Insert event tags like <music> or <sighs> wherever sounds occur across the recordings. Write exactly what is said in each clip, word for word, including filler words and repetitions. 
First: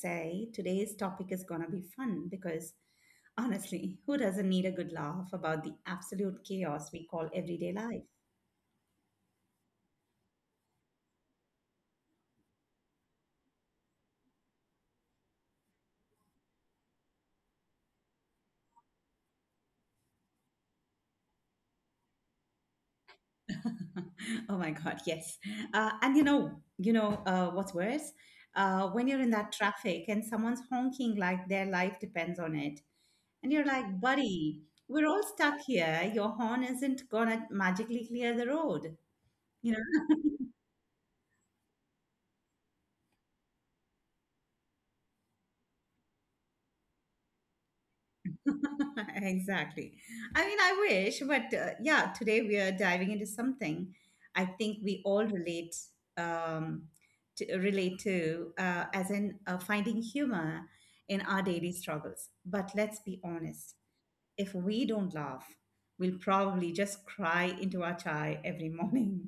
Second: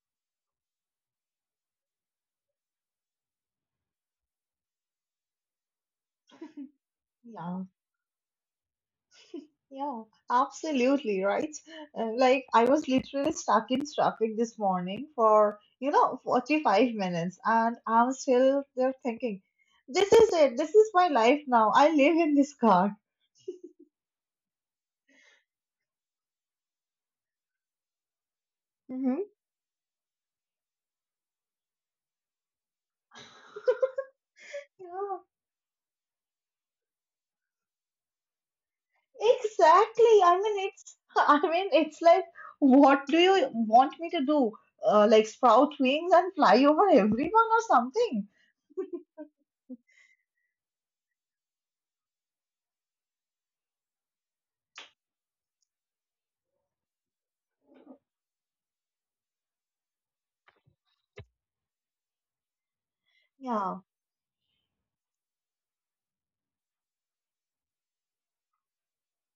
say, today's topic is gonna be fun because honestly, who doesn't need a good laugh about the absolute <laughs> chaos we call Yeah, everyday life? yeah, absolutely right. Uh, like I was literally stuck in traffic this morning for, you know, forty-five minutes, and I'm still there thinking, this is it. This is my life now. I live in this car. <laughs> Oh my God, yes. Uh, and you know, you know uh, What's worse? Uh, when Hmm. you're in that traffic and someone's honking like their life depends on it, and you're like, <laughs> buddy, we're Yeah. all stuck here. Your horn isn't gonna magically clear the road. You know, Exactly. I mean, it's <laughs> I mean, it's like, what do you want me to do? Uh, like sprout wings and fly over everyone or something? <laughs> exactly. I mean, I wish, but uh, yeah, today we are diving into something I think we all relate um, to, relate to, uh, as in uh, finding humor in our daily struggles. But let's be Yeah. honest, if we don't laugh, we'll probably just cry into our chai every <laughs> morning.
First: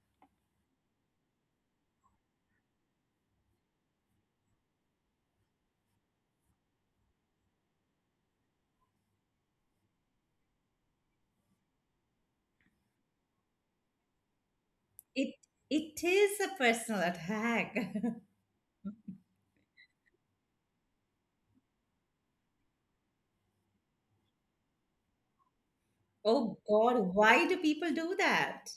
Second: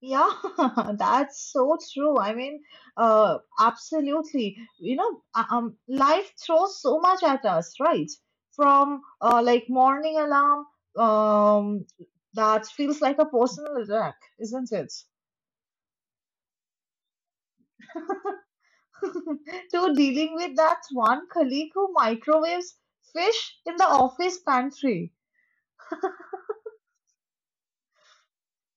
Yeah, <laughs> that's so true. I mean, uh, absolutely. You know, uh, um, life throws so much at us, right? From uh, like morning alarm, um, that feels like a personal attack, isn't it? It it is a personal attack. <laughs> <laughs> To dealing with that one colleague who microwaves fish in the office pantry. Oh God, why do people do that?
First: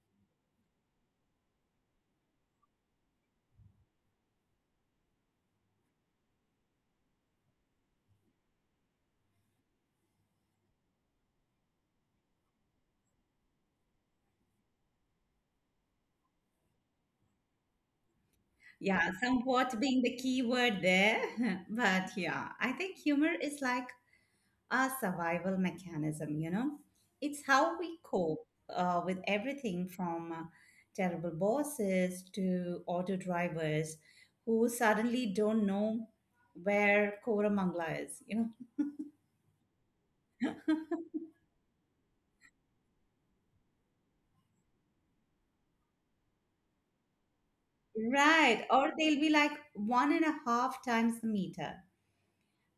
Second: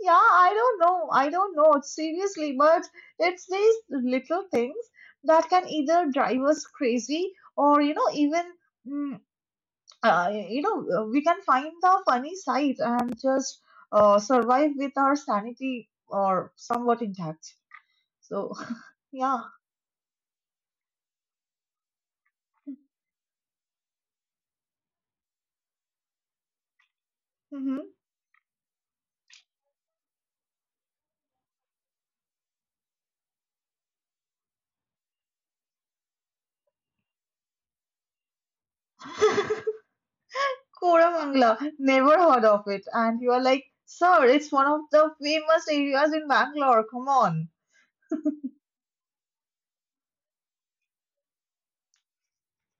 Yeah, I don't know. I don't know. Seriously, but it's these little things that can either drive us crazy or, you know, even, mm, uh, you know, uh, we can find the funny side and just uh, survive with our sanity or somewhat intact. So, <laughs> Yeah, yeah. somewhat being the key word there. <laughs> But yeah, I think humor is like a survival mechanism, you know? It's how we cope uh, with everything from uh, terrible bosses to auto drivers who suddenly don't know where Koramangala is, you know? Hmm. <laughs> Koramangala, never heard of it. And you are like, sir, it's one of the famous areas in Bangalore. Come on. Right. Or they'll be like one and a half times the meter.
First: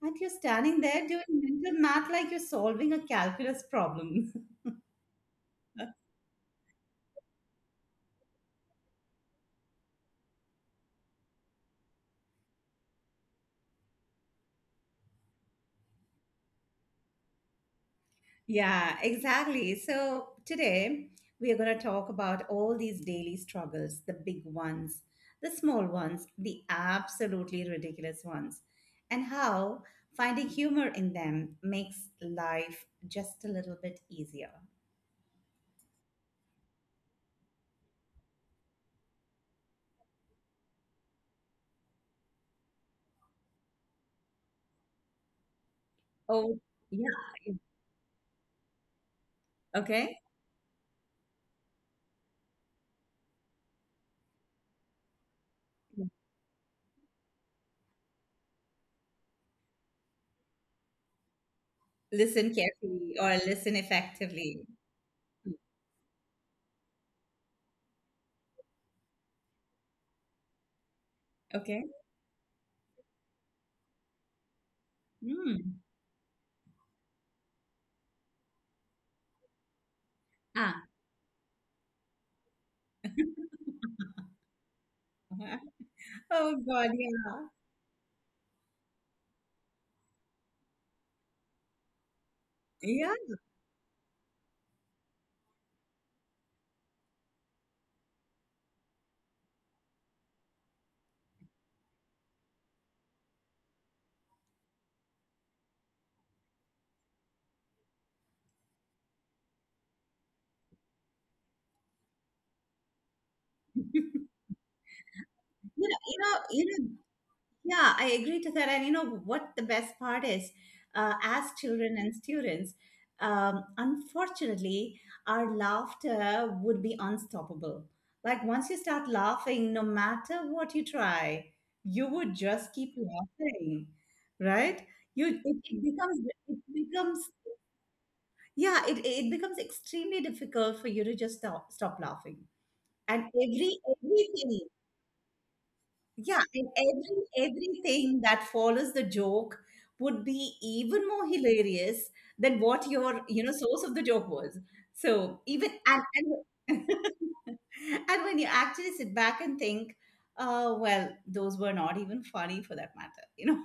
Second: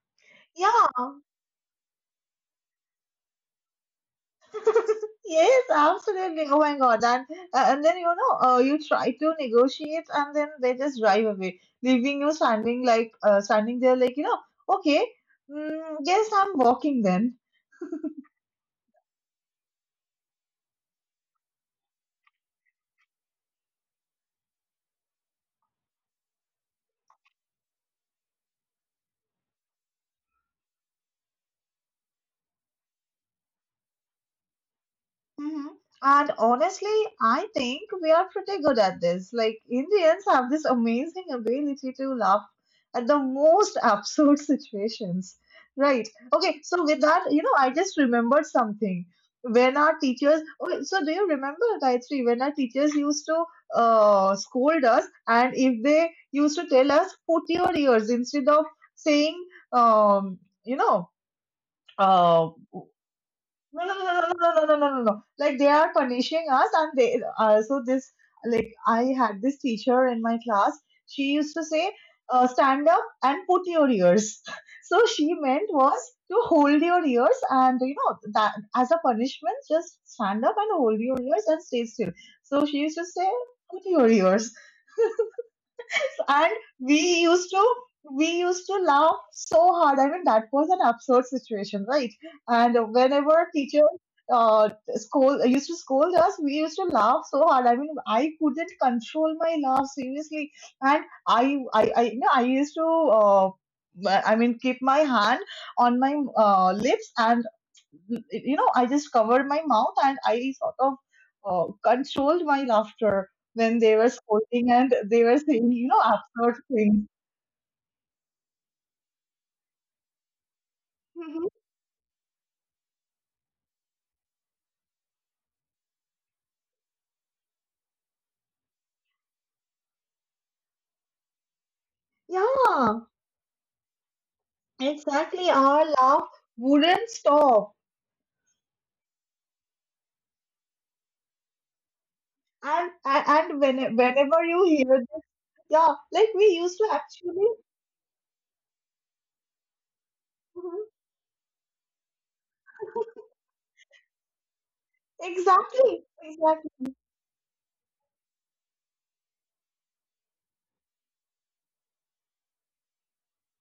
And you're Yeah, standing there doing mental math like you're solving a calculus problem. yes, <laughs> absolutely. Oh my God. And uh, and then, you know, uh, you try to negotiate, and then they just drive away, leaving you standing like uh, standing there, like you know, okay, mm, guess I'm walking then. Yeah, exactly. So today we are going to talk about all these daily struggles, the big ones, the small ones, the absolutely ridiculous ones, and how finding humor in them makes life just a little bit easier. Mhm. And honestly, I think we are pretty good at this. Like, Indians have this amazing ability to laugh at the most <laughs> absurd situations. Right. Oh, Okay. So, with yeah. that, you know, I just remembered something. When our Okay. Teachers, okay, so do you remember, Gayatri, when our teachers used to uh, scold us, and if they used to tell us, put your ears, instead of saying, um, you know, uh, Listen carefully or listen no, no, no, no, no, effectively. no, no, no, no, no. Like they are punishing us. And they uh, So this, like I had this teacher in my class. She used to Okay. say, uh, "Stand up and put your ears." <laughs> So she meant Hmm. was to hold your ears, and you know that as a punishment, just stand up and Ah. hold your ears and stay still. So she used to say, "Put your ears," <laughs> and Oh, God. we Yeah. used to we used to laugh so hard. I mean, that was an absurd situation, right? And Yeah. whenever teacher uh, scold used to scold us, we used to laugh so hard. I mean, I couldn't control my laugh, seriously, and I I I, you know, I used to uh, I mean, keep my hand on my uh, lips, and you know I just covered my mouth, and I sort of uh, controlled my laughter when they were <laughs> scolding and they were saying You you know, know you know, short you know, things. Yeah, I agree to that. And you know what the best part is? Uh, as Mhm. children and students, um, unfortunately, our laughter would be unstoppable. Like once you start laughing, no matter what you try, you would just keep Yeah, laughing, right? You exactly. it, it Our becomes laugh it wouldn't becomes stop. yeah it, it becomes extremely difficult for you to just stop stop laughing. And And and, and every when, whenever everything you hear this, yeah, like yeah, we and used to actually. every everything that follows the joke would be Mhm. even more hilarious than what your, you know, source of the joke was. So even and Exactly, and, exactly. <laughs> and when you actually sit back and think, uh, well, those were not even funny for that matter, you know.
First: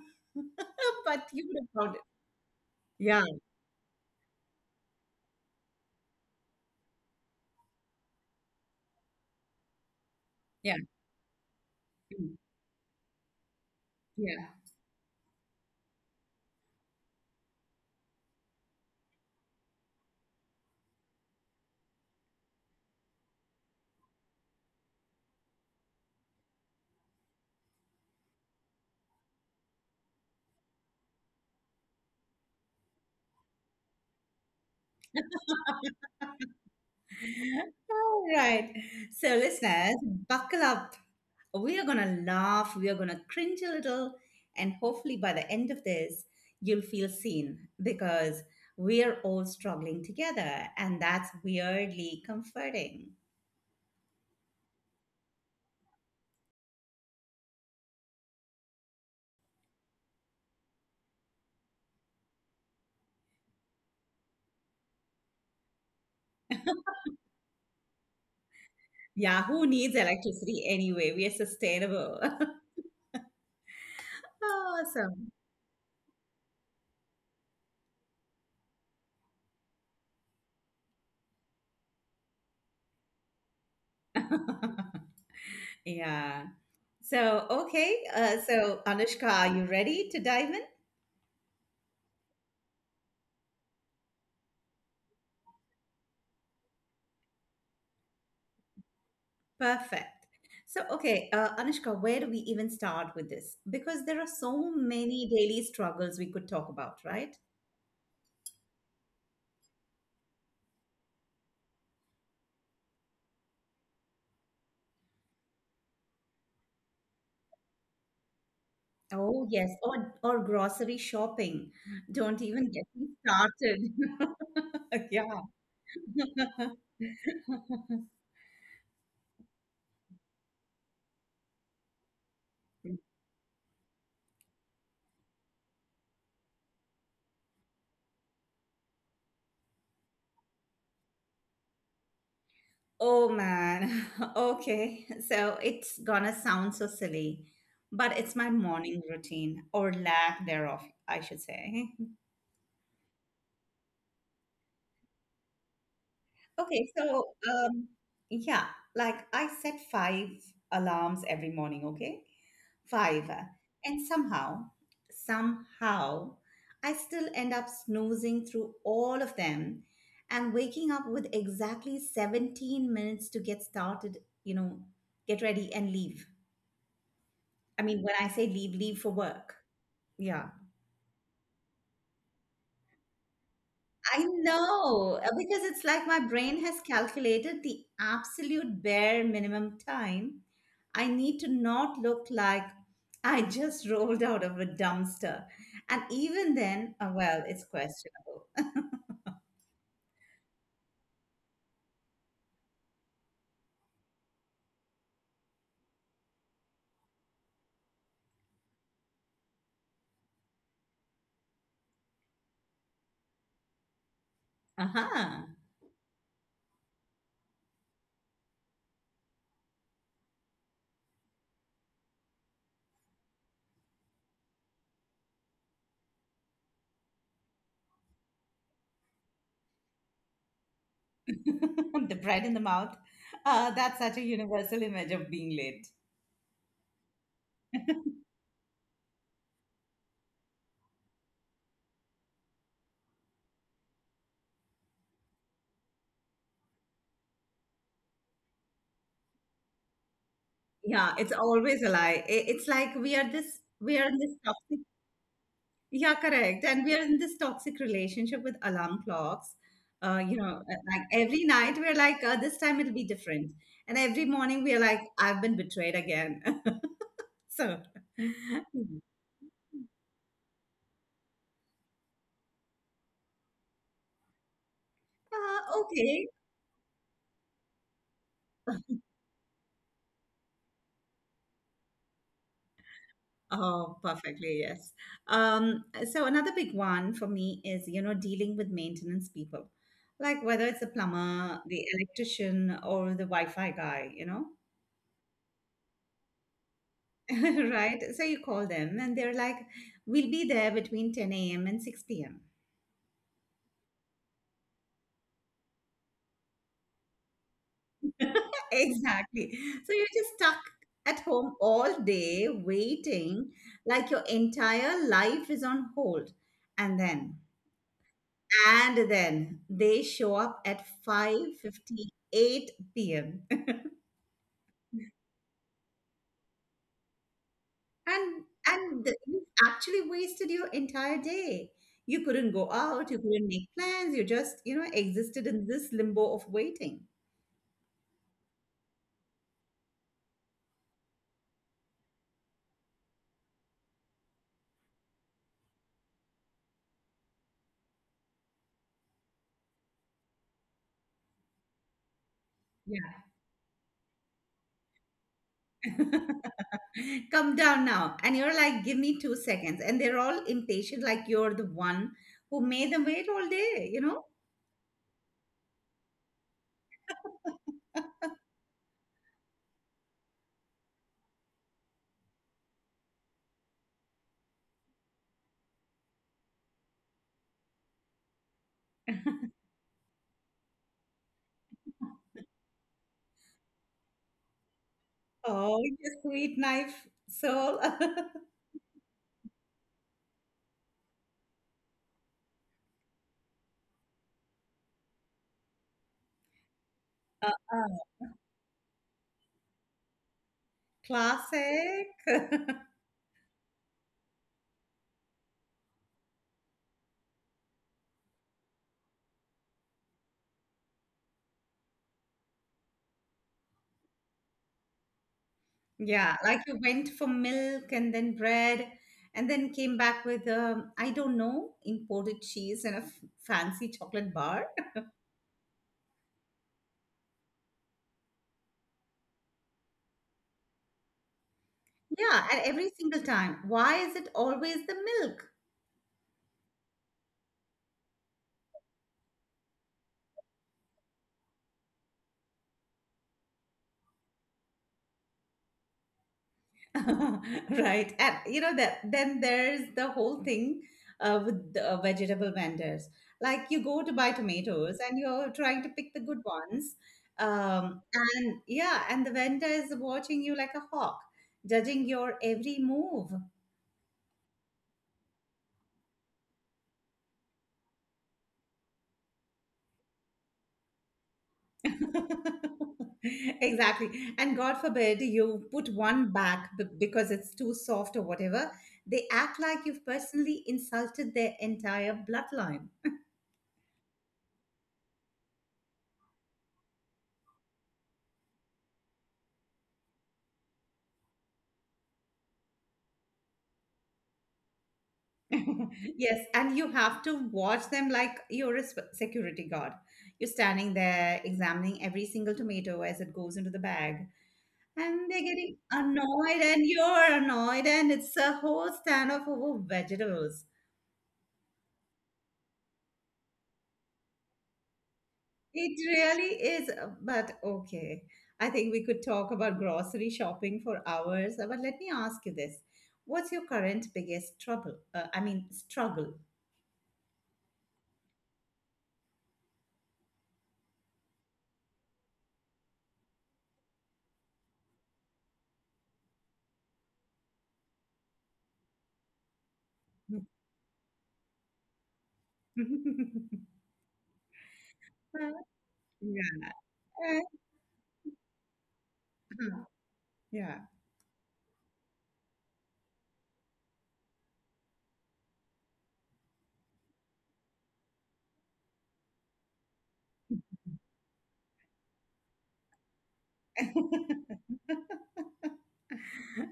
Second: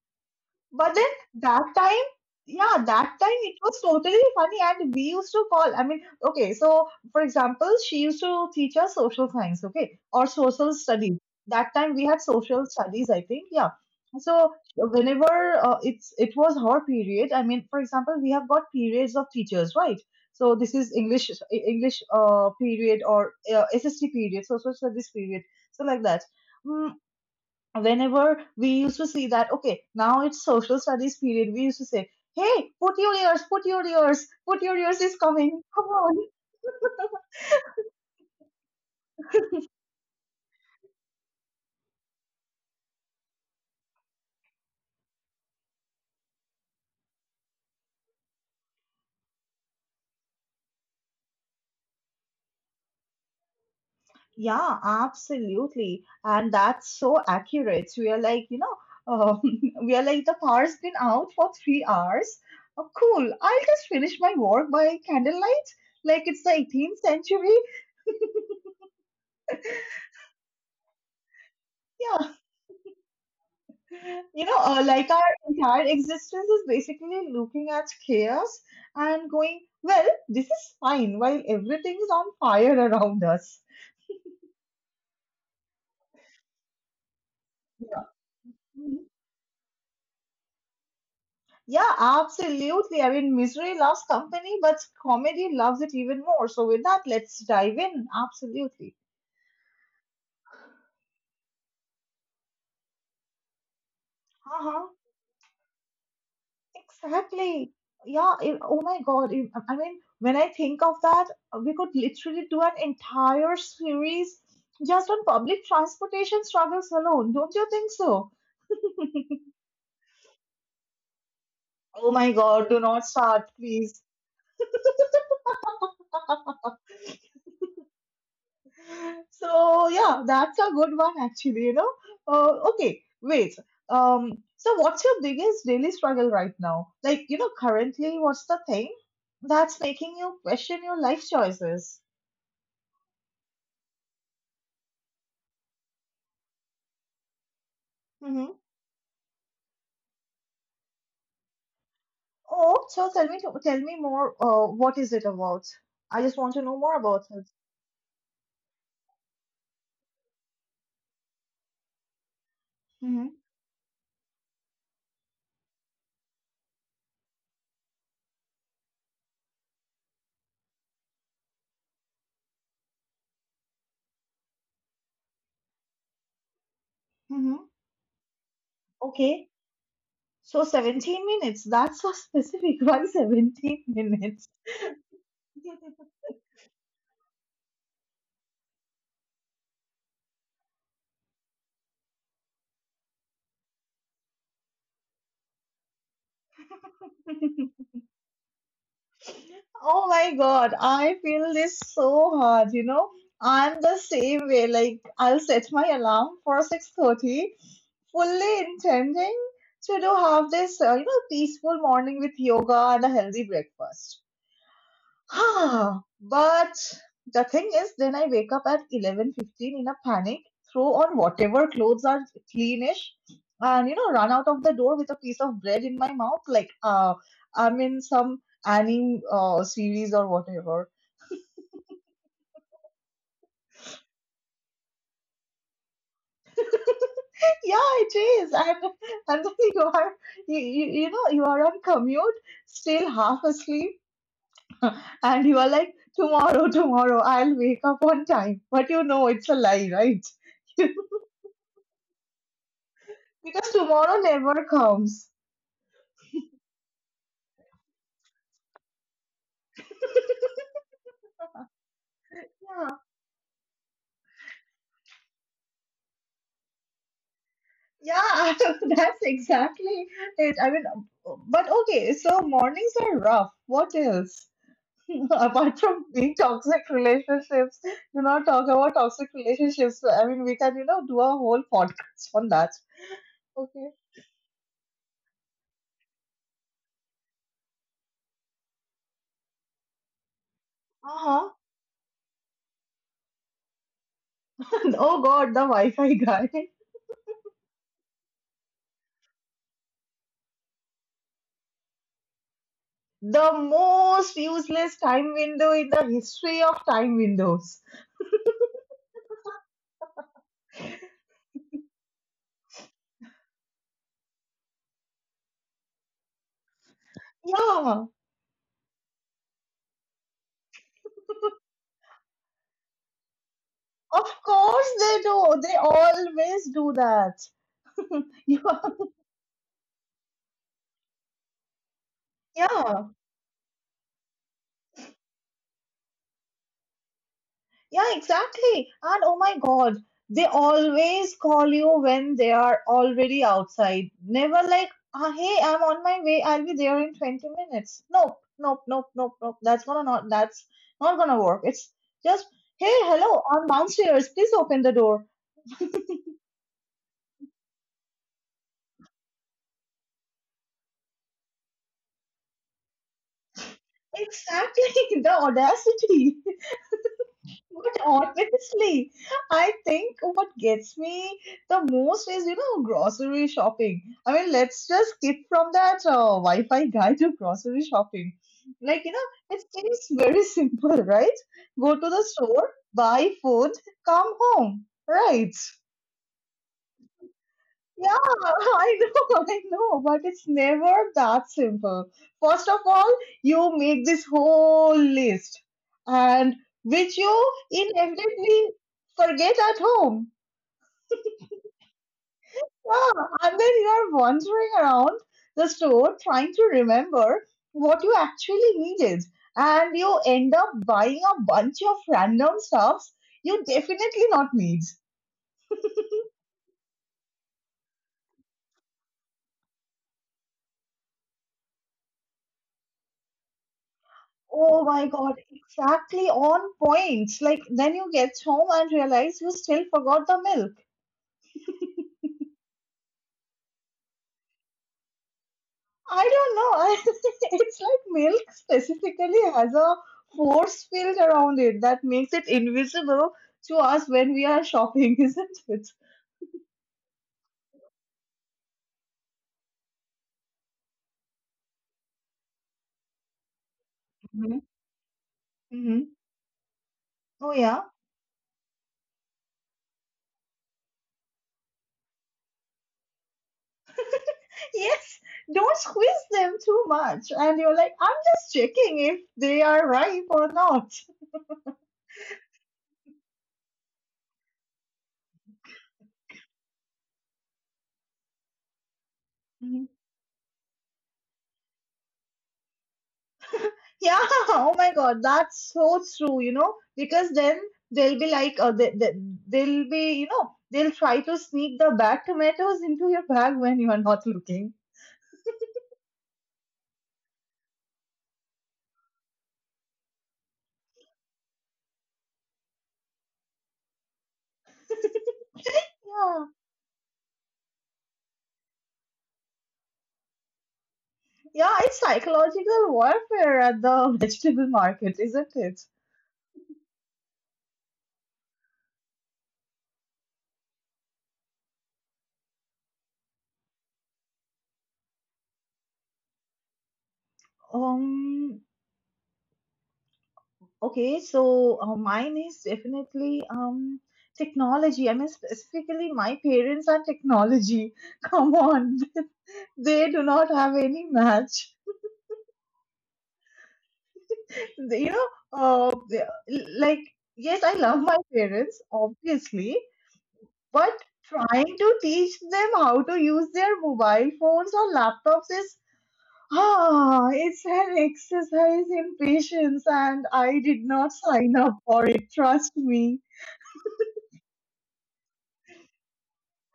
But <laughs> then But you would that have found it. time, yeah, that Yeah, time it was totally funny, and we used to call. I mean, okay, so for example, she used to teach us social science, okay, or social yeah, studies. That time we had social studies, I think, yeah. yeah. So whenever uh, it's it was her period. I mean, for example, we have got periods of teachers, right? So this is English English uh, period, or uh, S S T period, social studies period, so like that. Mm, Whenever we used to see that, okay, now it's social studies period, we used to say, hey, put your ears, put your ears, put your ears is coming, come on. <laughs> All right. So listeners, buckle up. We are going to laugh, we are going to cringe a little, and hopefully by the end of this, you'll feel seen because we are all struggling together, and that's weirdly comforting. Yeah, absolutely. And that's so accurate. We are like, you know, um, <laughs> we are like, the power's been out for three hours. Oh, cool. I'll just finish my work by candlelight. Like it's the eighteenth century. Yeah, who needs electricity anyway? We are sustainable. Yeah. <laughs> You know, uh, like our entire existence is basically looking at chaos and going, well, this is fine while everything is on fire around us. Awesome. <laughs> Yeah. So, okay. Uh, so, Mhm. Anushka, are you ready to dive in? Yeah, absolutely. I mean, misery loves company, but comedy loves it even more. So, with that, let's dive in. Absolutely. Perfect. So, okay, uh, Anushka, where do we even start with this? Because there are so many daily struggles we could talk about, right? Exactly. Yeah. It- oh my God. it- I mean, when I think of that, we could literally do an entire series just on public transportation struggles alone. Don't you think so? Oh, yes, or or grocery shopping. Oh my Don't God. even Do get not me start, please. started. <laughs> Yeah. So, yeah, that's a good one, actually, you know? Uh, okay. Wait. Um, so what's your biggest daily struggle right now? Like, you know, currently, what's the thing that's making you question your life choices? Oh man. <laughs> Okay. So it's gonna sound so silly, but it's my morning routine or lack thereof, I should say. Oh, so tell me, to, tell me more. Uh, what is it about? I just want to know Okay, more about so it. um, yeah, like I set five alarms every morning, okay? Five. Mm-hmm. uh, And somehow, somehow, I still end up snoozing through all of them and waking up with exactly seventeen minutes to get started, you know, get ready and leave. Mm-hmm. I mean, when I say leave, leave for Okay, work. Yeah. so seventeen minutes. That's so specific. <laughs> Why seventeen I minutes? know uh, because it's like my brain has calculated the absolute bare minimum time I need to not look like <laughs> I just rolled out of a dumpster. And even then, uh, well, it's questionable. <laughs> Oh my God, I feel this so hard, you know. I'm the same way. Like I'll set my alarm for six thirty, fully intending to do have this, uh, you know, peaceful morning with yoga and a healthy breakfast. Uh-huh. Ah, but the thing is, then I wake up at eleven fifteen in a panic, throw on whatever clothes are cleanish, and, you know, run out of the door with a piece of bread in my mouth, like uh, I'm in some anime uh, series or whatever. <laughs> The bread in the mouth. Uh, that's such a universal image of being late. Yeah, it is. And <laughs> and then you are you, you, you know you are on commute, still half asleep, <laughs> and you are like, tomorrow, tomorrow, I'll wake up on time. But you know it's a lie, right? <laughs> Yeah, it's always a lie. I- It's like we are this, Because we are in tomorrow this never toxic. comes. Yeah, correct. And we are in this toxic relationship with alarm clocks. Uh, you know, uh, like every night we're like, uh, this time Yeah, it'll be different, and every morning we're like, I've been betrayed again. <laughs> so, yeah, <laughs> that's exactly it. I mean, but okay, so mornings are rough. What else? <laughs> Apart uh, from okay. being toxic relationships, do not talk about toxic relationships. I mean, we can, you know, do a whole podcast on that. Okay. Oh, perfectly, yes. Um, so another big one for me is, you know, dealing with maintenance people, like whether it's the Uh huh. plumber, the electrician, or the Wi-Fi guy, you know, <laughs> Oh God, the Wi Fi guy. <laughs> <laughs> right? So you call them and they're like, we'll be there between ten a m and six p m The most useless time window in the history of time windows. <laughs> Exactly. So you're just stuck at home all day waiting, like your entire life is on hold. And then Yeah, And then they show up at five fifty-eight p m <laughs> of course they do. They always do that. And and <laughs> th- you actually wasted your entire day. You couldn't go Yeah, out, you couldn't make plans, you just, you know, existed in this limbo of waiting. yeah, exactly. And oh my God, they always call you when they are already outside. Never like, ah, hey, I'm on my way. I'll be there in twenty minutes. Nope, nope, nope, nope, nope. That's gonna not, that's not gonna work. It's just, hey, Yeah. hello, I'm downstairs. Please open the door. Come down now. And you're like, give me two seconds. And they're all impatient, like you're the one who made them wait all day, you know? Exactly, <laughs> the audacity. But <laughs> honestly, I think what gets me the most is, you know, grocery shopping. I mean, let's just skip from that uh, Wi-Fi guy to grocery shopping. Like, you know, it seems very <laughs> simple, right? Go to the store, buy food, come home, right? Oh, your sweet knife soul. Yeah, <laughs> I know, <laughs> I know, but it's never that simple. First of all, you make this whole list, and which you Uh, uh, inevitably forget at home. Classic. <laughs> Yeah, and then you are wandering around the store trying to remember what you actually needed, and you end up buying a bunch of random stuffs you definitely not need. Yeah, like you went for milk and then bread and then came back with, um, I don't know, imported cheese and a f- fancy chocolate bar. Oh my God, exactly on point. Like, then you get home and realize you still forgot the milk. Yeah, and every single time. Why is it always the milk? I don't know. <laughs> It's like milk specifically has a force field around it that makes it invisible to us when we are shopping, <laughs> isn't it? <laughs> Right. And you know that then there's the whole thing uh, with the uh, vegetable vendors. Like you go to buy Mhm. tomatoes and you're trying to Hmm. pick the good ones. Oh, yeah. Um, and Yeah, and the vendor is watching you like a hawk, judging your every move. Yes, don't squeeze them too much. And you're like, I'm just checking if they are ripe or not. <laughs> Exactly. And God forbid you put one back b- because it's too soft or whatever. They act like you've personally insulted their entire bloodline. Yeah, <laughs> oh my God, that's so true, you know, because then they'll be like, uh, they, they, they'll be, you know, they'll try to sneak the bad tomatoes into your bag when you are not looking. <laughs> Yes, and you have to watch them like you're a sp- security guard. You're standing there examining every single tomato as it goes into the bag, <laughs> and they're getting Yeah, annoyed, and you're annoyed, and it's a whole standoff over vegetables. yeah, it's psychological warfare at the <laughs> vegetable market, isn't it? It really is, uh, but okay. I think we could talk about grocery shopping for hours, uh, but let me ask you this. What's your current biggest trouble? Uh, I mean, struggle. Um, okay, so uh, mine is definitely um technology. I mean, specifically my parents and technology. <laughs> Come on, <laughs> they do not <laughs> have any match. Yeah. the- you know, uh, the- like, yes, I love my parents, obviously, Uh, yeah. but trying to teach them how to use their mobile phones or laptops is, ah, it's an exercise in patience, and I did not sign up for it, trust me. <laughs>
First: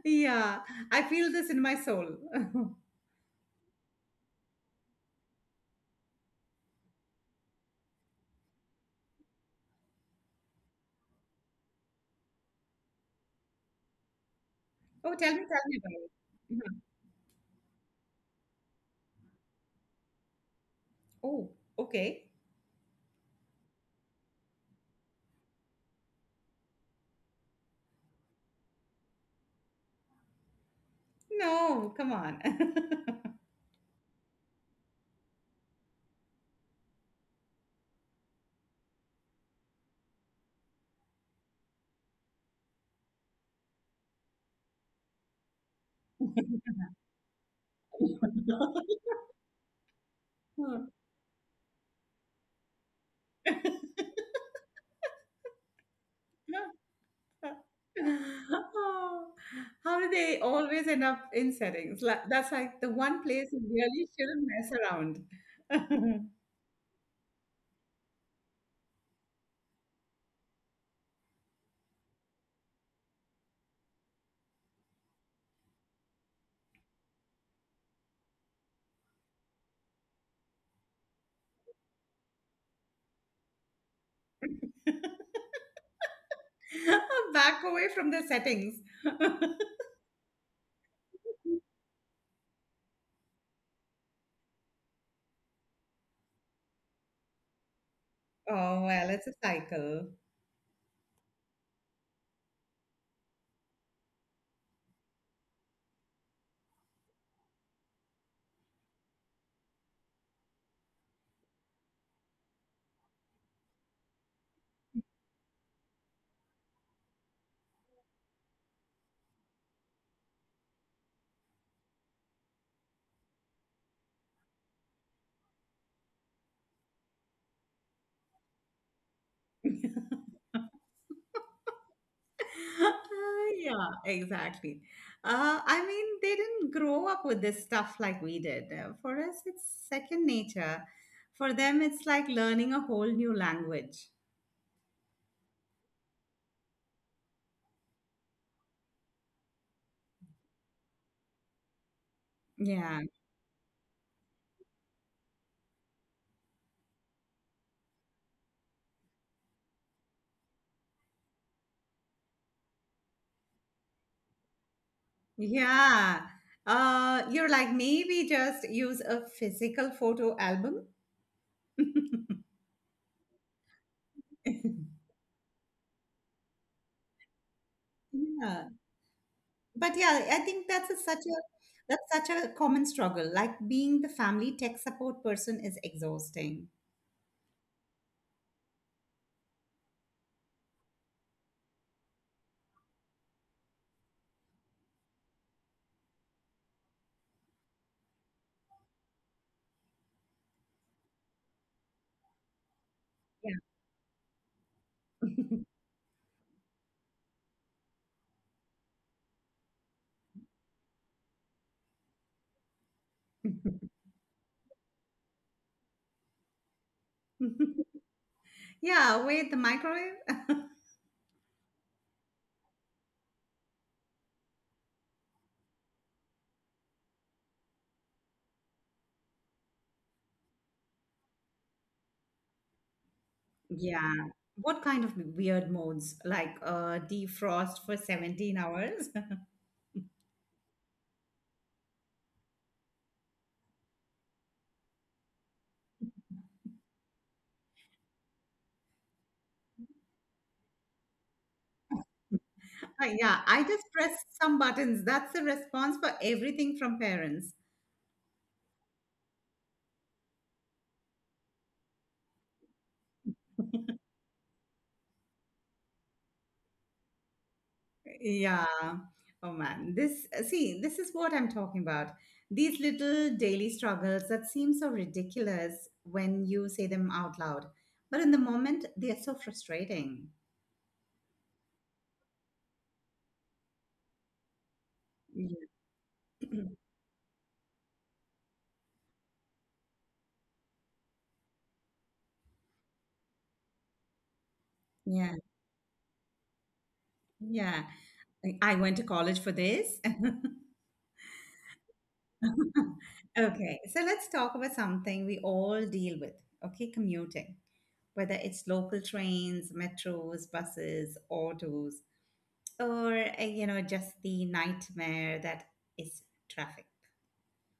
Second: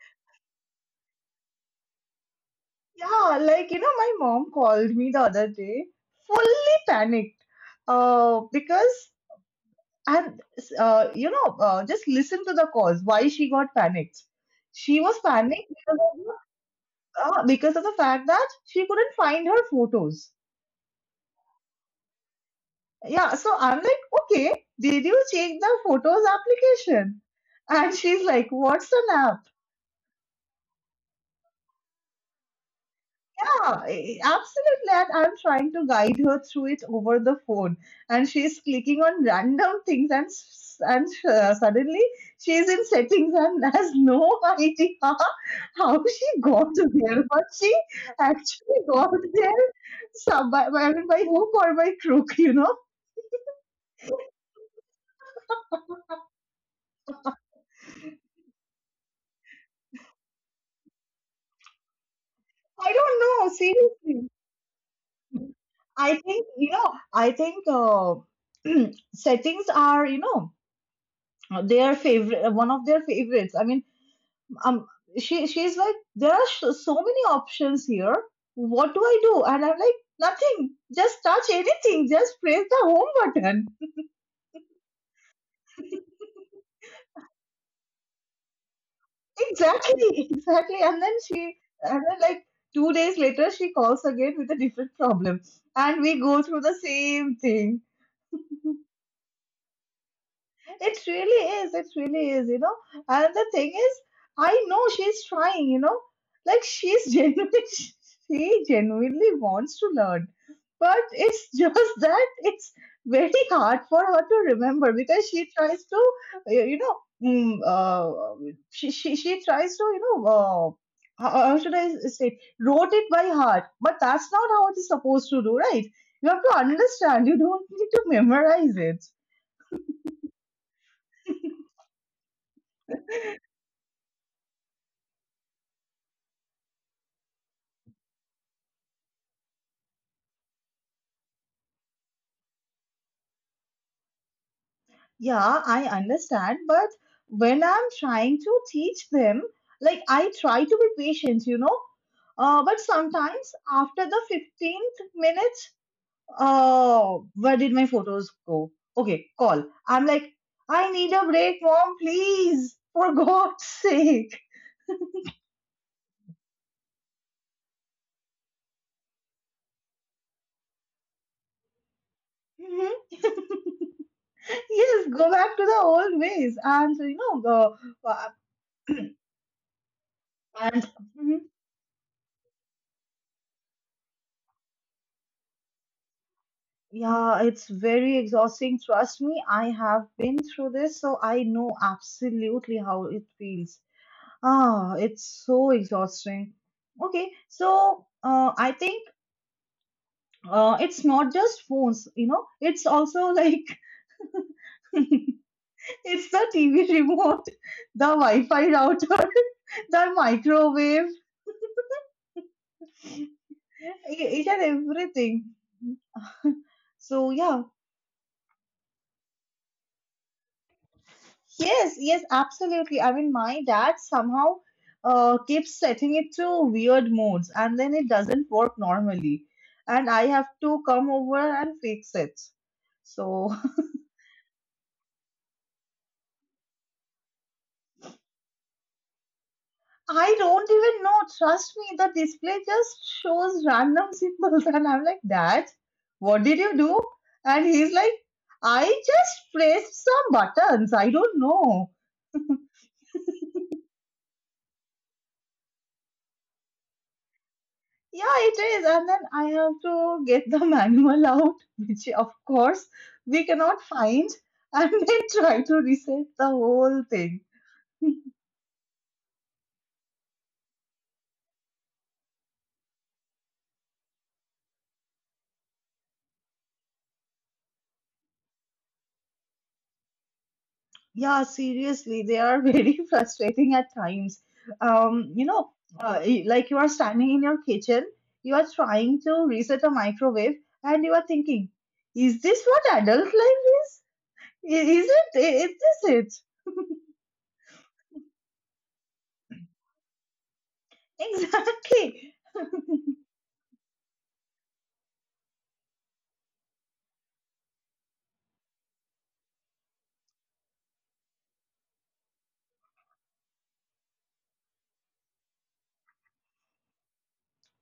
Yeah, I feel this in my soul. <laughs> Yeah, like, you know, my mom called me the other day, fully panicked, uh, because. And uh, you know, uh, just listen to the cause. Why she got panicked? She Oh, was tell me, tell panicked me about because it. of the, Mhm. uh, because of the fact that she couldn't find her photos. Oh, okay. Yeah, so I'm like, okay, did you check the photos application? And she's like, what's an app? No, come on. <laughs> Yeah, eh, absolutely. And I'm trying to guide her through it over the phone, and she's clicking on random things, and s- and uh, suddenly she's in settings and <laughs> has no idea how she got there. But she actually got there, some by, by, I mean, by hook or by crook, you know. Oh, how do they always end up in settings? Like, that's like the I don't one place know. you really Seriously, shouldn't mess I around. <laughs> think you know. I think uh, <clears throat> settings are you know their favorite, one of their favorites. I mean um she she's like, there are sh- so many options here. What do I do? And I'm like, nothing, just touch anything, just press the home button. Back away from the settings. Exactly, exactly. And then she, and then, like, two days later she calls again with a different problem, and we go through the same thing. Oh, well, it's a cycle. It really is. It really is, you know. And the thing is, I know she's trying, you know. Like, she's genuinely, <laughs> she genuinely wants to learn. But it's <laughs> just that it's very hard for her to remember, because she tries to, uh, you know, mm, uh, she, she, she tries to, you know, uh, how how should I say, wrote it by heart. But that's not how it is supposed to do, right? You have to understand. You don't need to memorize it. <laughs> Uh, Yeah, exactly. Uh, I mean, they didn't grow up with this stuff like we did. Uh, For us, it's second nature. For them, it's like learning a whole new language. Yeah, I understand, but when I'm trying to teach them, like, I try to be patient, you know, uh, but Yeah. sometimes after the fifteenth minutes, uh, where did my photos go? Okay, call. I'm like, I need a break, mom, please, for <laughs> God's sake. Yeah. Uh, you're like, maybe just use a physical photo album. <laughs> Mhm. Yes, go back to the old ways. And, you know, uh, uh, Yeah. But yeah, I think and, that's a, such mm-hmm. a that's such a common struggle. Like being the family tech support person is exhausting. Yeah, it's very exhausting. Trust me, I have been through this, so I know absolutely how it feels. Ah, it's so exhausting. Okay, so uh, I think uh, it's not just phones, you know, it's also like <laughs> Yeah. it's the T V remote, the Wi-Fi router, <laughs> the microwave, e- each and everything. <laughs> So yeah. <laughs> Yeah, wait, the microwave? <laughs> Yes, yes, absolutely. I mean, my dad somehow uh, keeps setting it to weird modes and then it doesn't work normally. And I have to come over and fix it. So Yeah. What kind of weird modes? Like uh, defrost for seventeen hours? <laughs> <laughs> I don't even know. Trust me, the display just shows random symbols. <laughs> And I'm like, Dad, what did you do? And he's like, I just pressed some buttons. I don't know. Uh, yeah, I just press some buttons. That's the response for everything from parents. Yeah, it is. And then I have to get the <laughs> manual out, which of course we cannot find, and <laughs> then try to reset the whole thing. <laughs> Yeah. Oh man, this uh, see, this is what I'm talking about. These little daily struggles that seem so ridiculous when you say them out loud, but in the moment they are so frustrating. Yeah, seriously, they are <laughs> very frustrating at times. Um, you know, Yeah. uh, y- <clears throat> like, you are standing in your kitchen, you are trying to reset a microwave, and you are thinking, is this what adult life is? I- Is it? Yeah. I- Is this it? Yeah. I I went to college for this. <laughs> Exactly. Okay, so let's talk about something we all deal with, okay? Commuting, whether it's local trains, metros, buses, autos, or, uh, you know, just the nightmare that is traffic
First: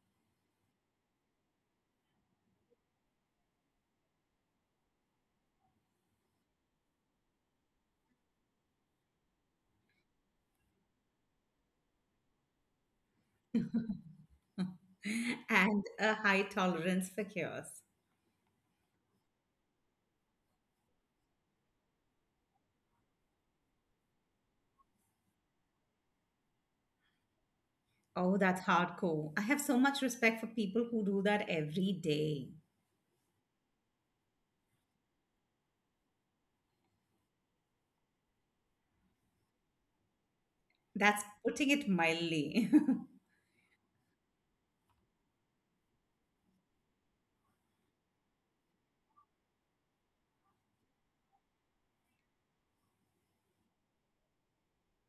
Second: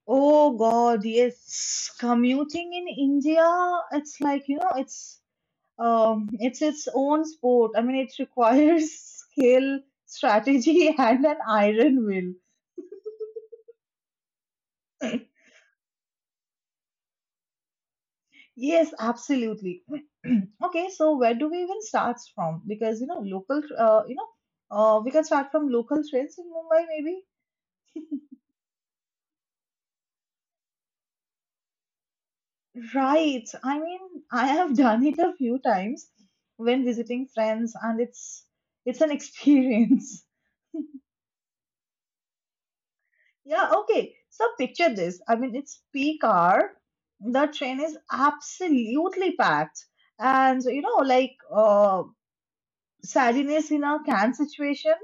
Oh God, yes. Commuting in India, it's like, you know, it's um it's its own sport. I mean, it requires <laughs> skill, strategy, and an iron will. <laughs> and a high tolerance for chaos. Yes, absolutely. <clears throat> Okay, so where do we even start from? Because, you know, local, uh, you know, uh, we can start from local trains in Mumbai, maybe. Oh, that's hardcore. I have so much respect for people who do that every day. Right. I mean, I have <laughs> done it a few times when visiting friends, and it's it's an experience. <laughs> That's putting it mildly. Yeah. Okay. So picture this. I mean, it's peak hour. The train is absolutely packed, and, you know, like, uh, sadness in a can situation,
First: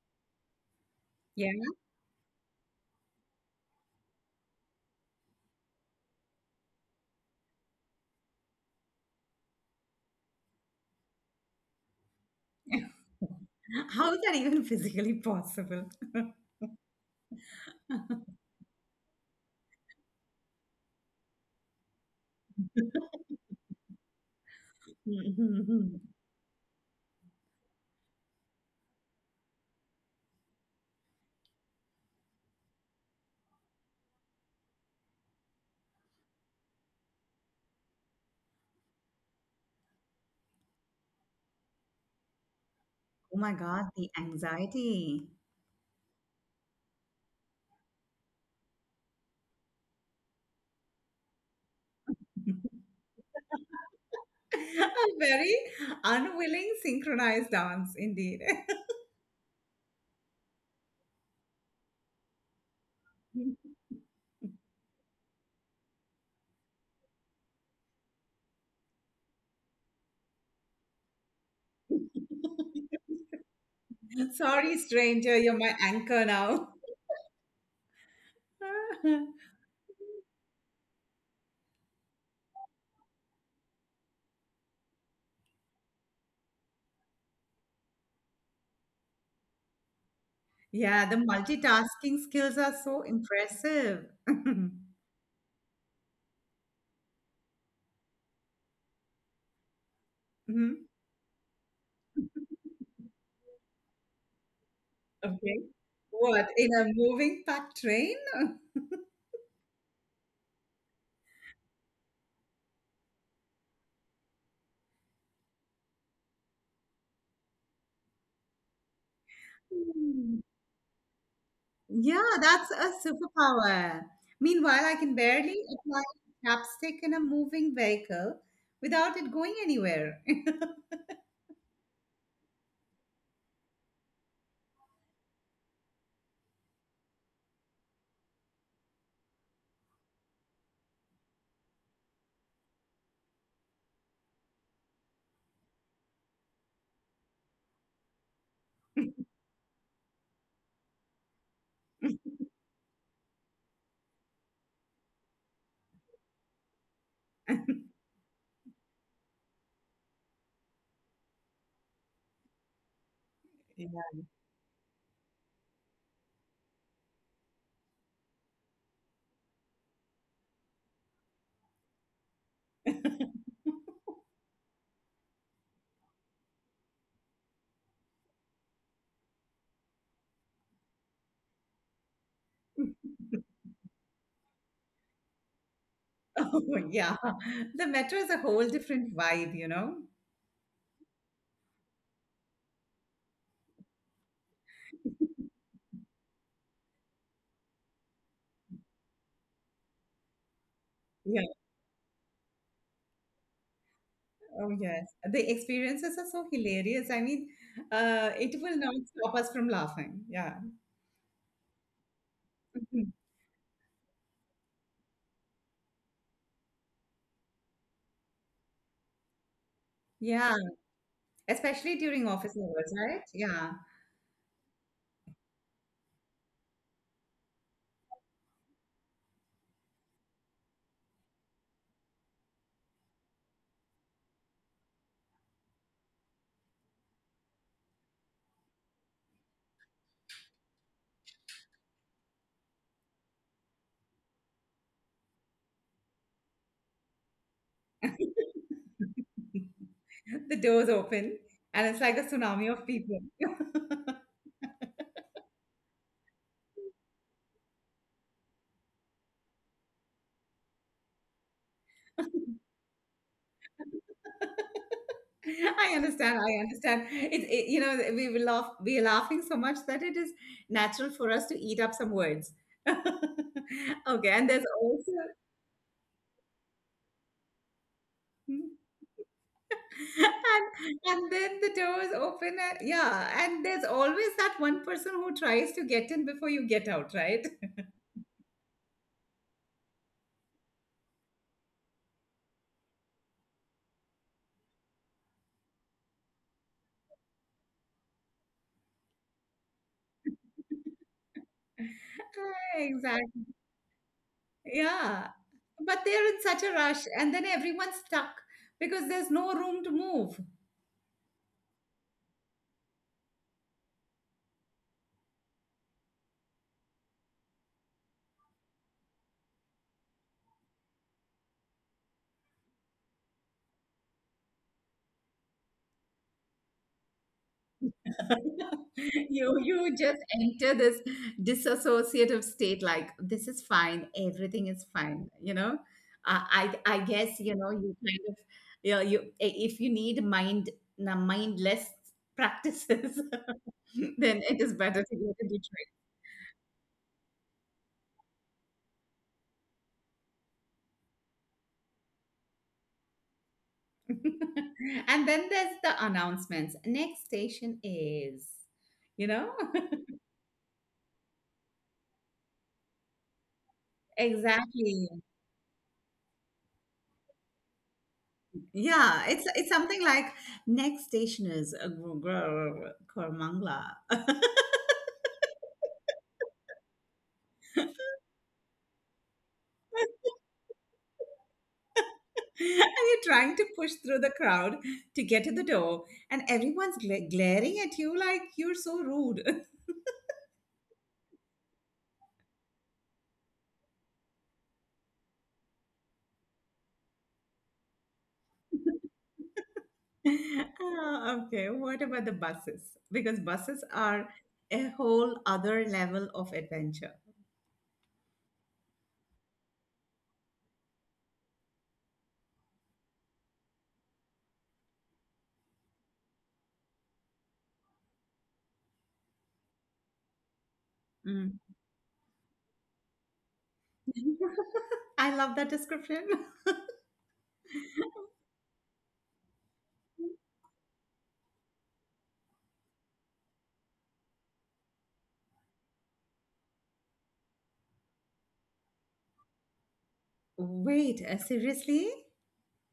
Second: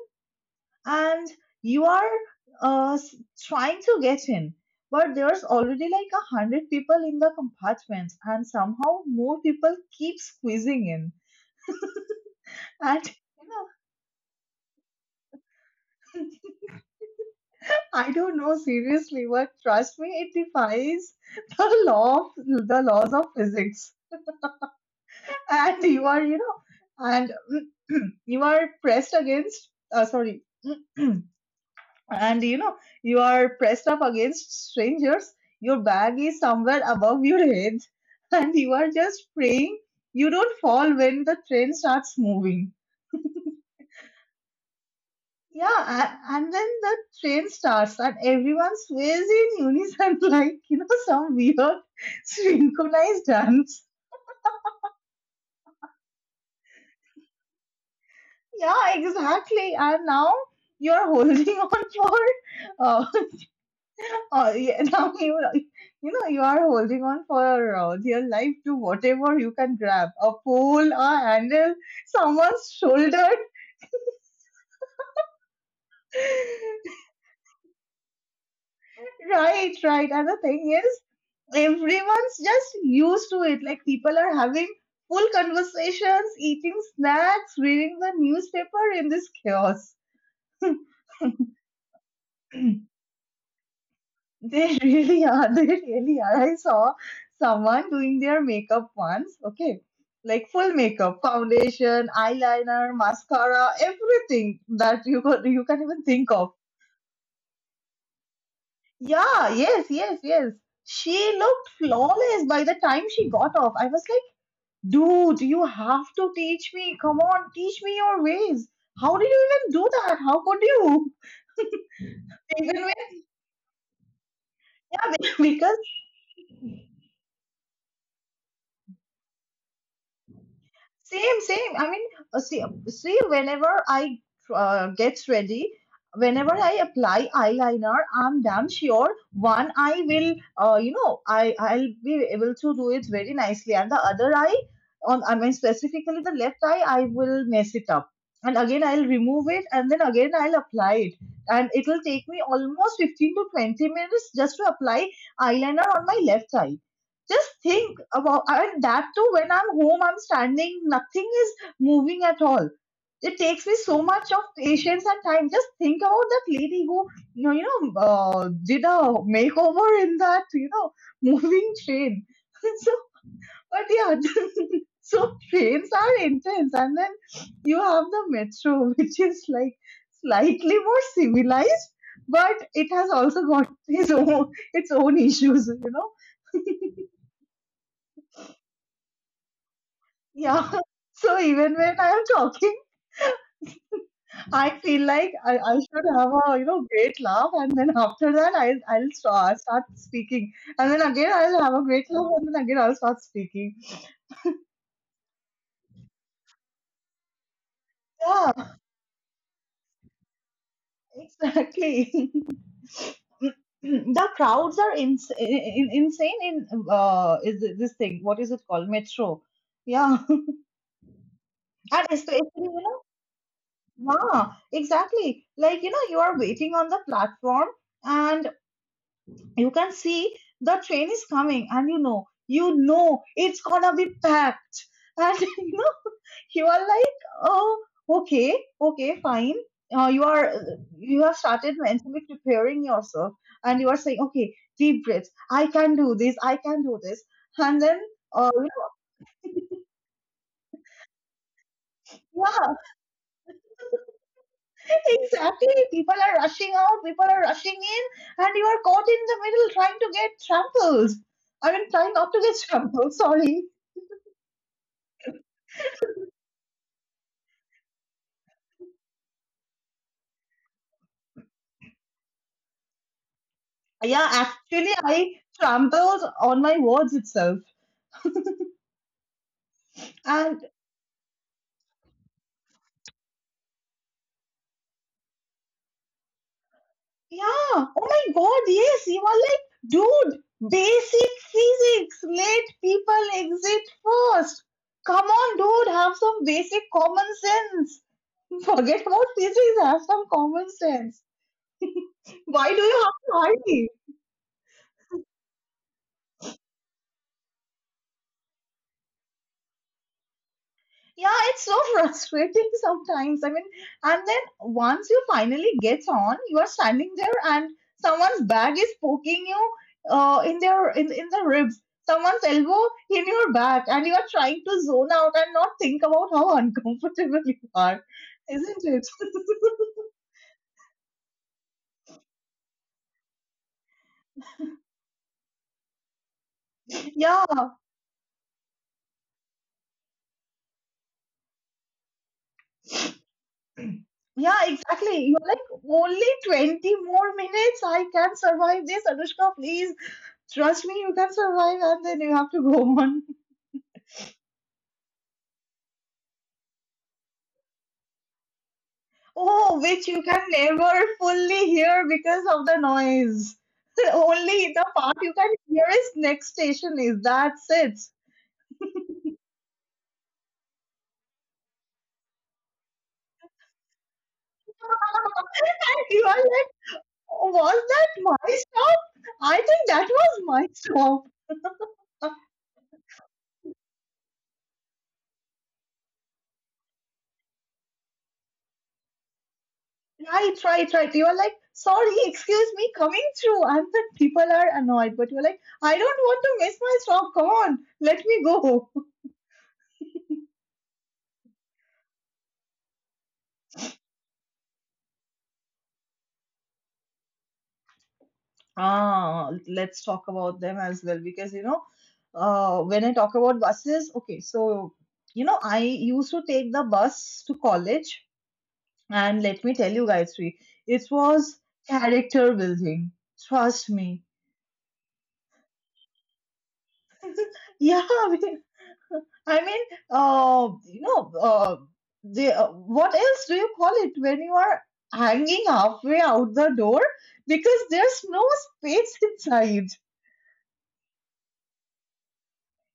and <laughs> Yeah. you are, uh, s- trying to get in, but there's already like a hundred people in the compartments, and somehow more people keep squeezing in, and you How is that even physically possible? know. <laughs> I don't know, seriously, but trust me, it defies the law of the laws of physics. <laughs> And you <laughs> are, you know, and <clears throat> you are pressed against, uh, sorry. <clears throat> And, you know, you are pressed up against strangers, your bag is somewhere above your head, <laughs> and you are just praying you don't fall when the train starts moving. Oh my God, the anxiety. Yeah. A- and then the train starts and everyone sways in unison, <laughs> like, you know, some weird <laughs> <laughs> synchronized dance. A very unwilling synchronized dance, indeed. Yeah, exactly. And now you're holding <laughs> on for uh, <laughs> Oh, yeah. <laughs> Now, you know, you know you are holding on for, uh, dear life, to whatever you can grab, a pole, a handle, someone's shoulder. Sorry, stranger, you're my anchor <laughs> now. <laughs> Right, right. And the thing is, everyone's just used to it. Like, people are having full conversations, eating snacks, reading the newspaper in this chaos. Yeah, the multitasking skills are so impressive. <laughs> They <laughs> really are. They really are. I saw someone doing their makeup once. Okay. Like, full Mhm. makeup, foundation, eyeliner, mascara, everything that you could, Okay. you can even think What, of. in a moving packed train? Yeah, yes, yes, yes. She looked flawless by the time she got off. I was like, dude, you have to teach me. Come on, teach me your ways. How did you even do that? How could <laughs> you? Yeah, <laughs> that's Even a when, superpower. Meanwhile, I can yeah, <laughs> barely because. apply chapstick in a moving vehicle without it going anywhere. <laughs> Same, same. I mean, uh, see, um, see, whenever I uh, gets ready, whenever I apply eyeliner, I'm damn sure one eye will, uh, you know, I I'll be able to do it very nicely, and the other eye, on, I mean specifically the left eye, I will mess it up, and again I'll remove it, and then again I'll apply it, and it'll take me almost fifteen to twenty minutes just to apply eyeliner on my left eye. Just think about And that too, when I'm home, I'm standing, nothing is moving at all. It takes me Yeah. so much of patience and time. Just think about that lady who, you know, you know uh, did a makeover in that, you know, moving train. <laughs> So, but yeah, <laughs> so trains are intense. And then you have the metro, <laughs> which is like slightly more civilized, but it has also got its own its own issues, you know. Oh, <laughs> yeah, the metro is a whole different vibe, you know? Yeah. <laughs> So even when I am talking, I feel like I, I should have a, you know, great laugh, and then after that I I'll start, start speaking, and then again Yeah. I'll have a great laugh, and then again I'll start speaking. Oh, yes. The experiences are so hilarious. I mean, uh, Yeah, it will not stop us from laughing. Yeah. exactly. Mhm. <laughs> The crowds are ins- in, insane in, uh is it this thing, what is it called, metro? Yeah. Yeah. <laughs> Especially And during especially, office you hours, know, right? Yeah. yeah, exactly. Like, you know, you are waiting on the platform, and you can see the train is coming, and you know you know it's gonna be packed, and <laughs> you know you are like, oh, okay, okay, fine, uh, you are, you have started mentally preparing yourself, and you are saying, okay, deep breaths, i can do this I can do this. And then, uh, you <laughs> The doors open and it's like know, a tsunami yeah, of people. <laughs> <laughs> exactly. People are rushing out, people are rushing in, and you are caught in the middle trying to get trampled. I mean, trying not to get <laughs> trampled, sorry. I understand, I understand. It, it- you know we will laugh, we are laughing so much that it is natural for us to eat up some words. <laughs> Okay. Yeah, And there's actually, also I trampled on my words itself. hmm, And and, and then the doors open and, yeah, and there's always that one person who tries to get in before you get out, right? yeah, oh my God, yes, you are like, dude, basic physics, let people exit first. Come on, dude, have some basic common sense. <laughs> Forget about physics, have some common sense. Why do you have Exactly. to hide? Yeah. But they're in such a rush, and then everyone's stuck because there's no room to move. Yeah, it's so <laughs> frustrating sometimes. I mean, and then once you finally get on, you are standing there, and someone's bag is poking you, uh, in their in, in the ribs, someone's elbow in your back, and you are trying to zone out and not think about how uncomfortable <laughs> you are, isn't it? you <laughs> you just enter this disassociative state. Like, this is fine, everything is fine you know uh, i i guess, Yeah, you know, you kind of you know You, if you need mind na- mindless practices <laughs> then yeah, it is better to exactly. go You're like, to only twenty more minutes. I can survive this, Anushka. Please, trust me, you can survive, and then you have to go <laughs> on. Detroit. <laughs> And then there's the announcements. Next station is you know Oh, which you can never fully hear because of the noise. <laughs> Only the exactly. part you can hear is, next station is, that's it. Yeah, it's it's something like, next station is uh, Gr- Gr- Gr- Kormangla. <laughs> And you are like, was that my stop? I think that was my stop. <laughs> <laughs> And you're trying to push through the crowd to get to the door, and everyone's gla- glaring at you like you're so rude. <laughs> Right, right, right. You are like, sorry, excuse me, coming through. And then people are annoyed, but you're like, I don't want to miss my stop. Come on, let me go. Ah, okay, what about the buses? Because buses are a whole other level of adventure. Ah, let's talk about them as well. Because, you know, uh, when I talk about buses, okay, so, you know, I used to take the bus to college, and let me tell you guys, we it was Mm. character building. Trust me. <laughs> I love that description. Yeah, <laughs> because- I mean, uh, you know, uh, the uh, what else do you call it when you are hanging halfway out the door because there's no space <laughs> inside? <laughs> Wait, uh, seriously?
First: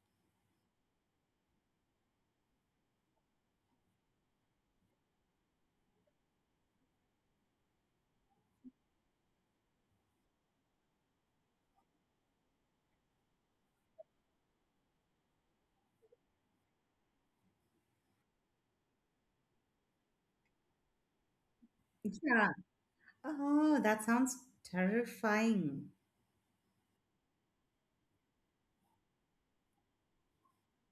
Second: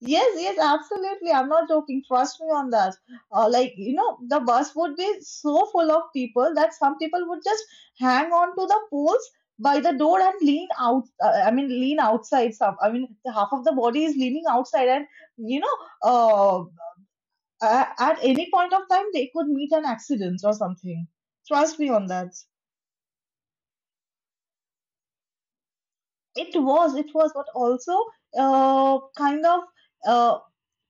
Yes, yes, absolutely. I'm not joking. Trust me on that. Uh, like, you know, the bus would be so full of people that some people would just hang on to the poles by the door and lean out. Uh, I mean, lean outside. Some, I mean, the half of the body is leaning outside, and, you know, uh, a- at any point of time, they could meet an accident or something. Trust me on that. Yeah. Oh, that sounds terrifying. It was, it was, but also, uh, kind of Uh,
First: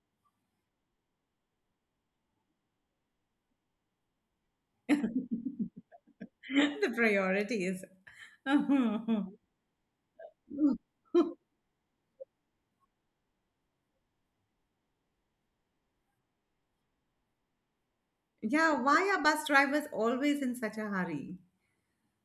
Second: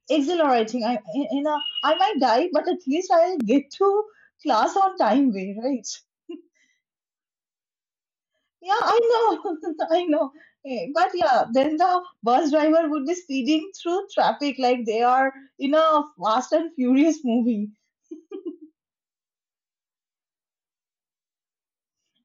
exhilarating. I, you know, I might die, but at least I'll get to class on time <laughs> way, right? The priorities. <laughs> Yeah, I know, <laughs> I know. Eh, But yeah, then the bus driver would be speeding through traffic like they are in a Fast and Furious movie. Yeah, why are bus drivers always in such a hurry?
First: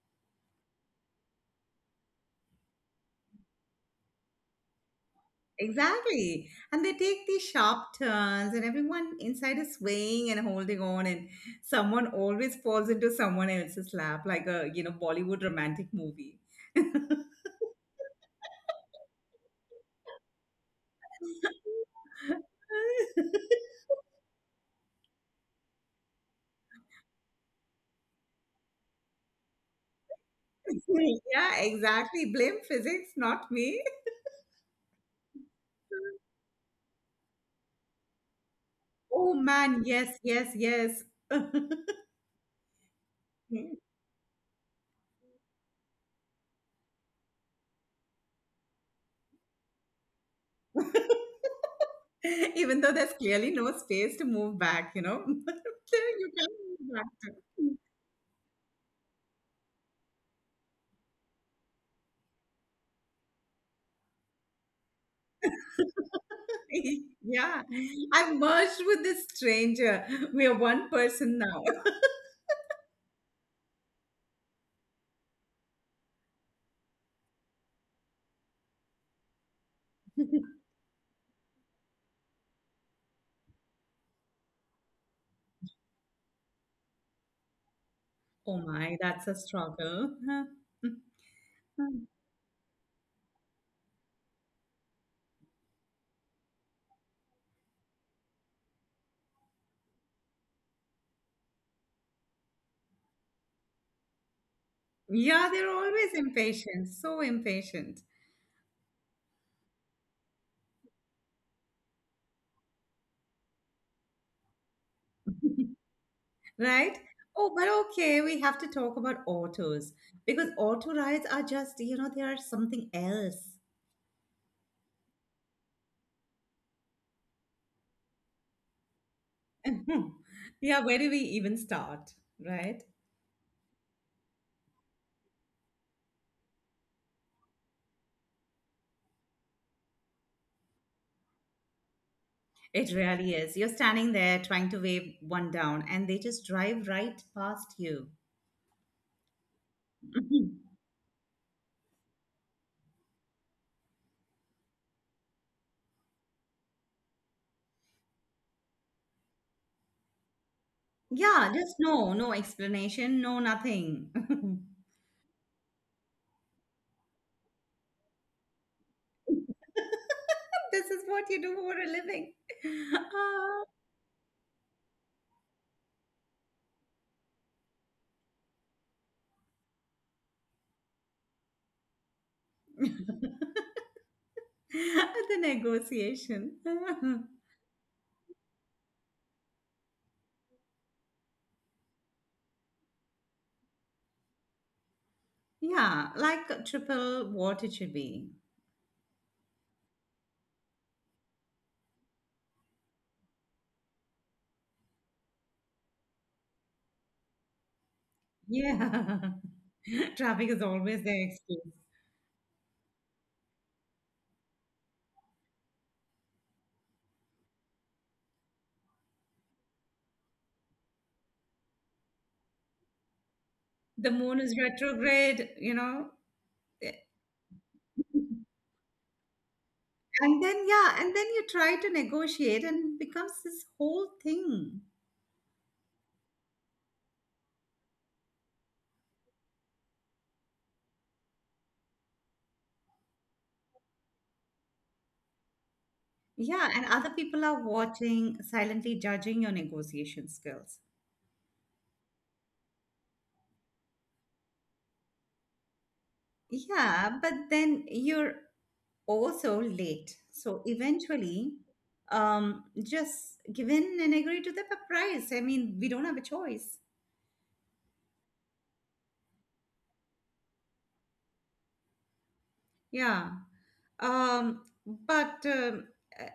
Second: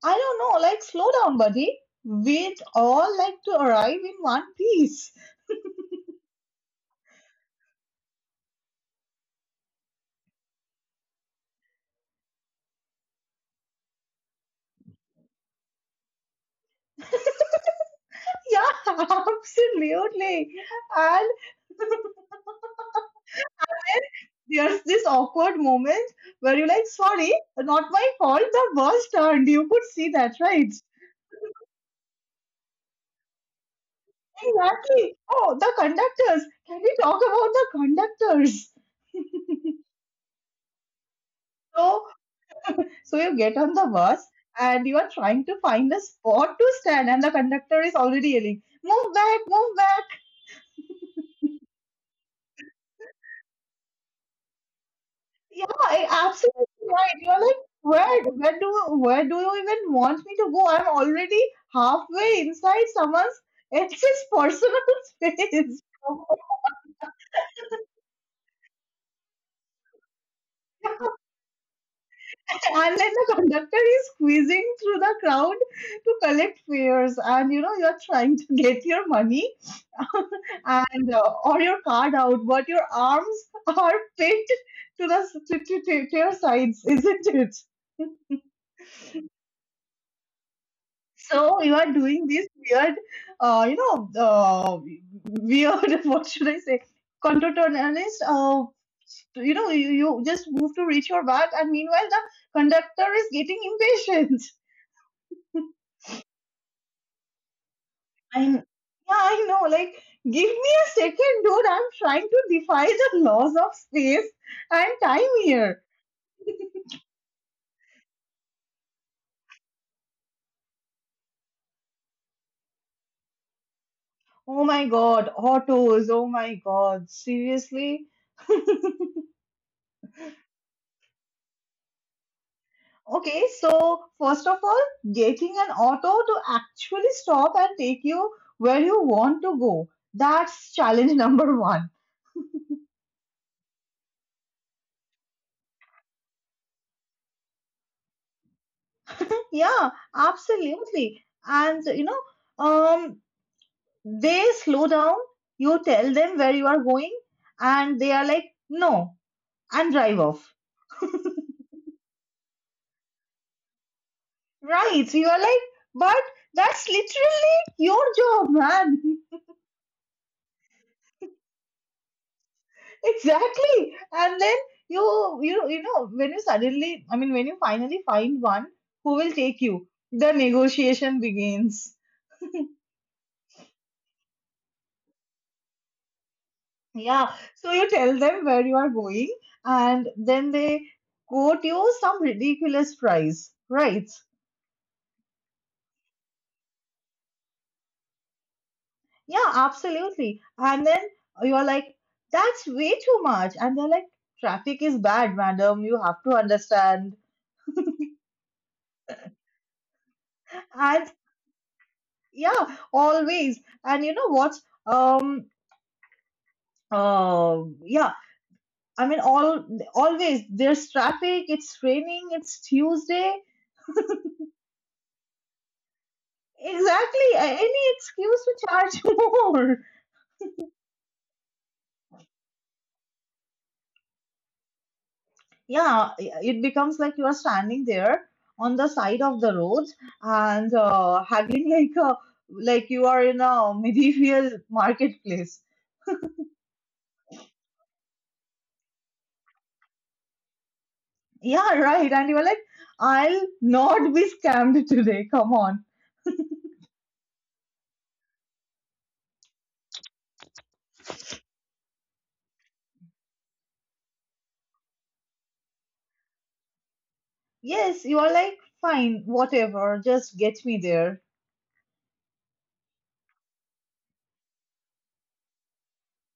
I don't know, like, slow down, buddy. We'd all like to arrive in one piece. <laughs> Exactly. And they take these sharp turns, and everyone inside is swaying and holding on, and someone always falls into someone else's lap, like a, you know, Bollywood romantic movie. <laughs> Yeah, <laughs> absolutely. And <laughs> And there's this awkward moment where you're like, sorry, not my fault, the bus turned. You could see that, right? Yeah, exactly. Blame physics, not me. Exactly. Oh, the conductors. Can we talk about the conductors? Oh man, yes, yes, yes. <laughs> So, so you get on the bus and you are trying to find a spot to stand, and the conductor is already yelling, move back, move back. <laughs> Even though there's clearly no space to move back, you know, <laughs> Yeah, I- you can't Absolutely move back. right. <laughs> You're like, where, where do, where do you even want me to go? I'm already halfway inside someone's, it's his personal <laughs> space. Yeah, I've merged with this stranger. We are one person now. <laughs> And then the conductor is squeezing through the crowd to collect fares, and you know you're trying to get your money and uh, or your card out, but your arms <laughs> are pinned to the to, to, to, to your sides, isn't it? Oh my, that's a struggle. <laughs> So you are Huh. doing these weird, uh, you know, uh, weird. <laughs> What should I say? Contortionist. Uh, you know, you, you just move to reach your bag, and meanwhile the conductor is getting impatient. Yeah, they're always impatient, so impatient, I kn- Yeah, I know. Like, give me a second, dude. I'm trying to defy the laws of space and time here. right? Oh, but okay, we have to talk about autos because auto rides are just, you know, they are something else. Oh my God, autos. Oh my God, seriously. <laughs> Yeah, where do we even start, right? Okay, so first of all, getting an auto to actually stop and take you where you want to go. That's challenge <laughs> number one. It really is. You're standing there trying to wave one down, and they just drive right past you. Yeah, Mhm. absolutely. And you know, um, they slow down, you tell them where you are going, and they are like, no, and drive off. Yeah, just no, no explanation, no nothing. <laughs> Right. You are like, but that's literally your job, man. <laughs> This is what you do for a living. <laughs> Exactly. And then you you you know when you suddenly I mean when you finally find one who will take you, the negotiation begins. Ah, the negotiation. <laughs> Yeah. So you tell them where you are going and then they quote you some ridiculous price, right? Yeah, like triple what it should be. Yeah, absolutely. And then you're like, that's way too much. And they're like, traffic is bad, madam. You have to understand. Yeah. <laughs> Traffic is always And the excuse. yeah, always. And you know what? Um Um, yeah, I mean, all always there's traffic. It's raining. It's Tuesday. The moon is retrograde, you know. Exactly. a- Any excuse to charge <laughs> more. And then, yeah, and then you try to negotiate and it becomes this whole thing. Yeah, it becomes like you are standing there on the side of the road and uh, having <laughs> like a like you are in a medieval marketplace. Yeah, and other people are watching, silently judging your negotiation skills. Yeah, right. And you are like, I'll not be scammed today. Come on. Yeah, but then you're also late. So eventually, um, just give in and agree to the p- price. I mean, we don't have a choice. Yes, you are like, fine, whatever. Just get me there. Yeah. Um, but, um, uh,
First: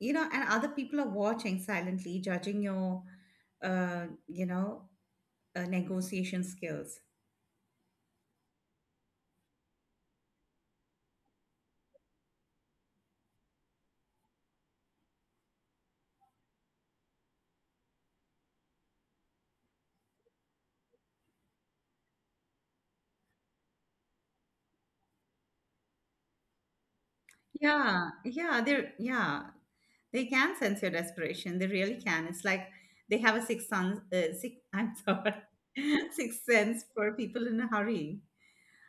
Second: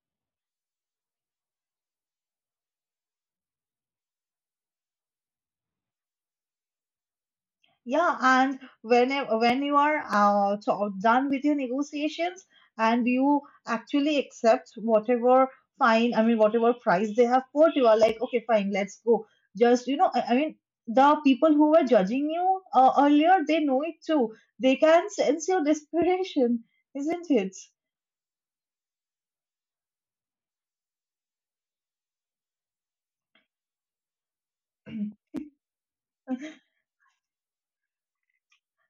you know, and other people are watching silently, judging your, uh, you know, uh, negotiation skills. Yeah, and when e-, when you are uh, so done with your negotiations and you actually accept whatever fine, I mean whatever price they have put, you are like, okay, fine, let's go. Just you know, I, I mean the people who were judging you uh, earlier, they know it too. They can sense your desperation, <laughs> isn't it? Yeah, yeah, they're yeah, they can sense your desperation. They really can. It's like they have a sixth sense. Uh, six, I'm <clears throat> sorry, <laughs> sixth sense for people in a hurry.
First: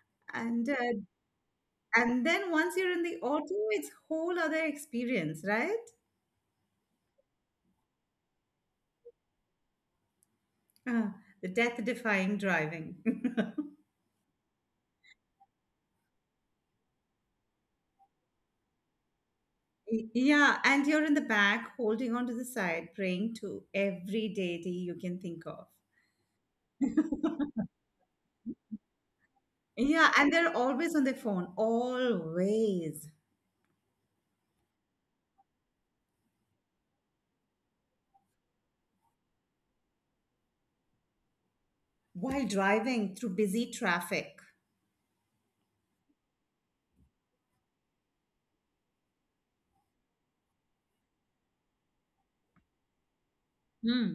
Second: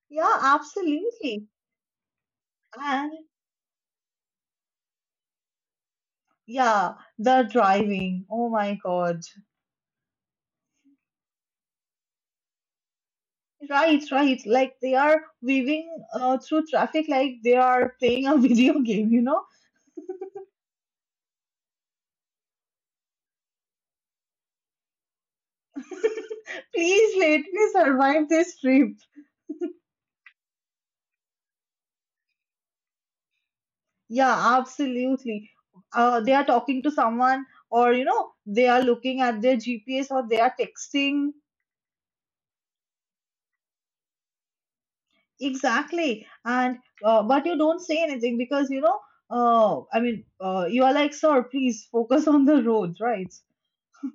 Yeah, And uh, absolutely. and then once you're in And the auto, it's whole other experience, right? yeah, the driving. Oh my God. Uh, the death-defying driving. <laughs> Right, right. Like they are weaving uh, through traffic like they are playing a <laughs> video game, you know? Y- Yeah, and you're in the back holding on to the side, praying to every deity you can think of. Please let me survive this trip. Yeah, and they're always on their phone, always, Yeah, absolutely. Uh, they are talking to someone, or you know, they are looking at their G P S or they are texting. while driving through busy traffic. Exactly. And uh, but you don't say anything because you know, uh, I mean, uh, you are like, sir, please focus on the road, right? Hmm.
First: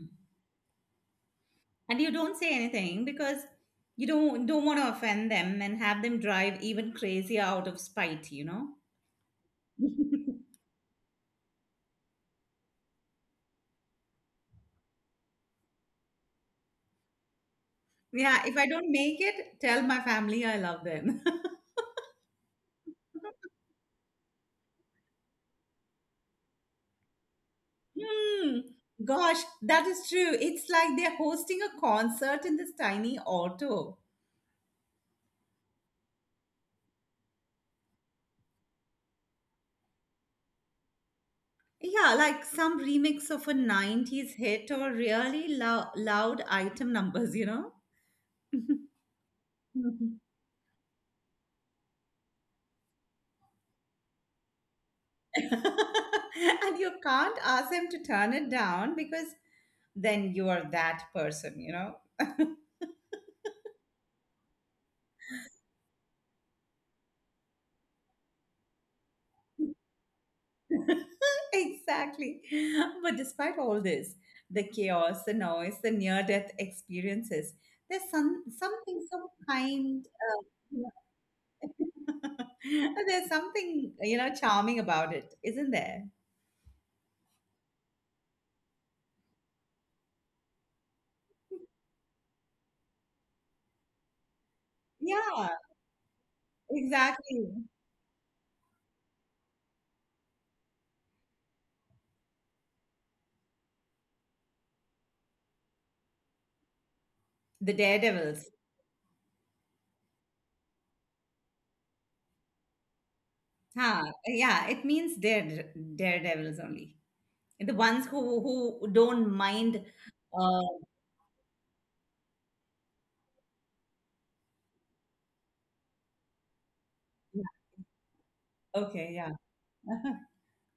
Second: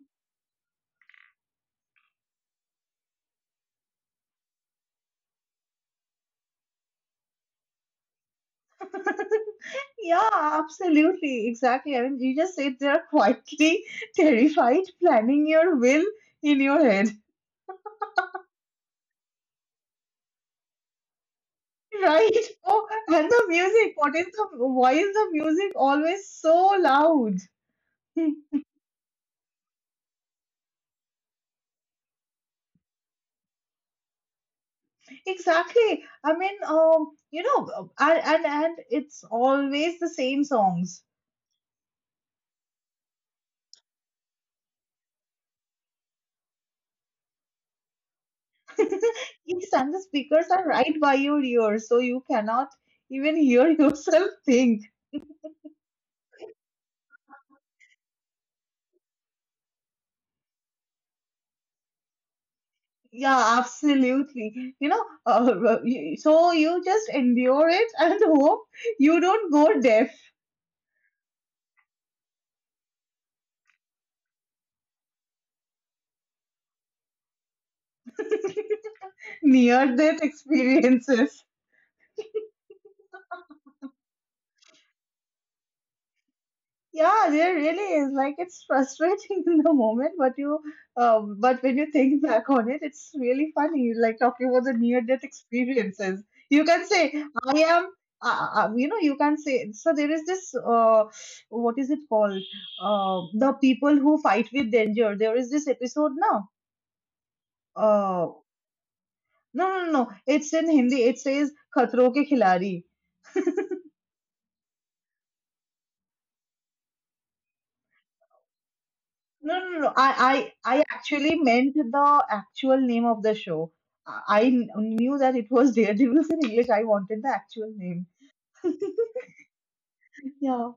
And you don't say anything because you don't don't want to offend them and have them drive even crazier out of spite, you know? Yeah, <laughs> absolutely. Exactly. I mean, you just sit there quietly <laughs> terrified, planning your will in your head, Yeah, if I don't make it, tell my family I love them. <laughs> <laughs> right? Oh, and the music. What is the, why is the music always so loud? <laughs> Hmm. Gosh, that is true. It's like they're hosting a concert in this tiny auto. Exactly. I mean, um, you know, and and, and it's always the same songs. Yeah, like some remix of a nineties hit or really lou- loud item numbers, you know? <laughs> Yes, and the Mhm. speakers are right by your ear, so you cannot even hear <laughs> yourself think. <laughs> And you can't ask them to turn it down because then you are that person, you know? Yeah, absolutely. You know, uh, r- y- so you just endure it and hope you don't go deaf <laughs> Exactly. But despite all this, the chaos, the noise, the near death experiences, there's some, <laughs> something, some near kind, death uh, experiences. <laughs> there's something, you know, charming about it, isn't there? Yeah, there really is. Like it's frustrating <laughs> in the moment, but you, um, but when you think back on it, it's really funny. Like talking about the near death Yeah, experiences, you can say, exactly. "I am." Uh, uh, you know, you can say. So there is this. Uh, what is it called? Uh, the people who fight with danger. There is this episode now. The Oh, daredevils. no, no, no. no. It's in Hindi. It says Khatron Ke Khiladi. Huh. Yeah, it means dare daredevils only. The ones who who don't No, no, no. mind. no. I, I, Uh, I actually meant the actual name of the show. I I kn- knew that it was Daredevils <laughs> in English. I wanted the yeah, actual name. okay, yeah. <laughs> Yeah.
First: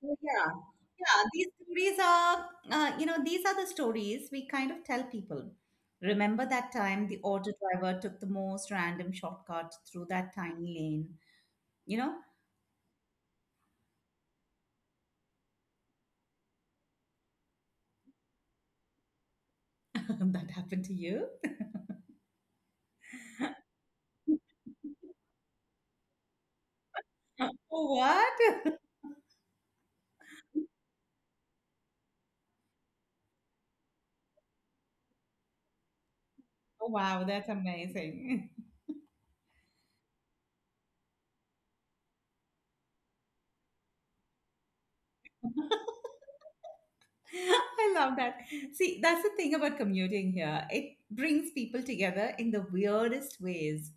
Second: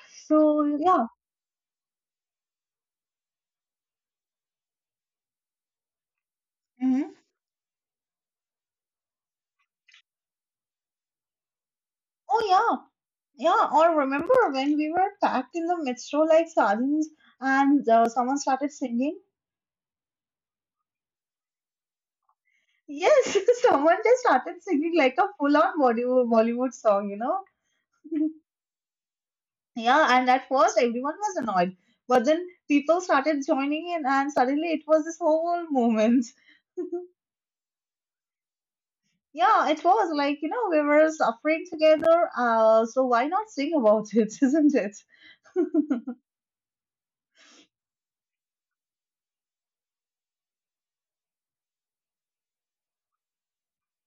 So, yeah. So, yeah. Yeah, these stories are, uh, you know, these are the stories we kind of tell people. Remember that time Hmm. the auto driver took the most random shortcut through that tiny lane? You know, Oh, yeah. Yeah. Or remember when we were packed in the metro like sardines and uh, someone started singing? <laughs> that happened to you? Yes, <laughs> someone just started singing like a full on Bollywood Bollywood song, you know? <laughs> Oh, what? <laughs> Yeah, and at first everyone was annoyed, but then people started joining in, and suddenly it was this whole movement. Oh, wow, that's amazing. Yeah, it was like, you know, we were suffering together, uh, so why not sing about it, <laughs> isn't it? I love that. See, that's the thing about commuting here. It brings people together in the weirdest ways.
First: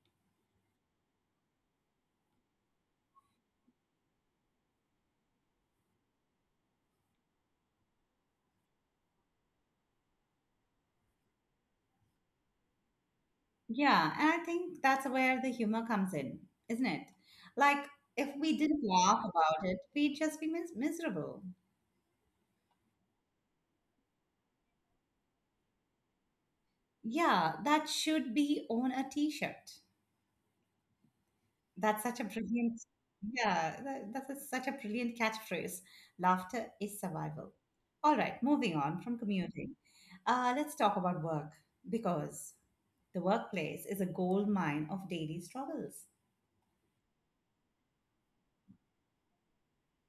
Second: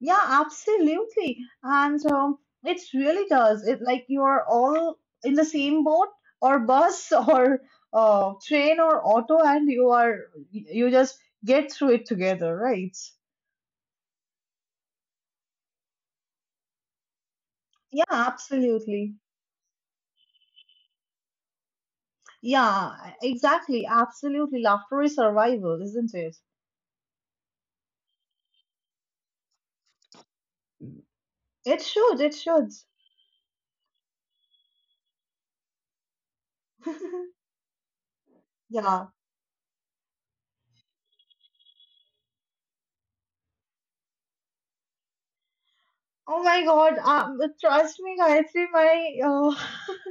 Yeah, absolutely. And um, it really does. It like you are all in the same boat or bus <laughs> or uh, train or auto, and you are you just get through it together, right? Yeah, and I think that's where the humor comes in, isn't it? Like, Yeah, if we didn't absolutely. laugh about it, we'd just be mis- miserable. Yeah, exactly. Absolutely. Laughter is survival, isn't it? Yeah, that should be on a t shirt. It That's such should. a It should. brilliant, yeah, that, that's a- such a brilliant catchphrase. Laughter is <laughs> survival. All right, moving on Yeah. from commuting. Uh, let's talk about work because the workplace is a gold mine of daily struggles. Oh my God. Um, trust me, Gayatri, my uh,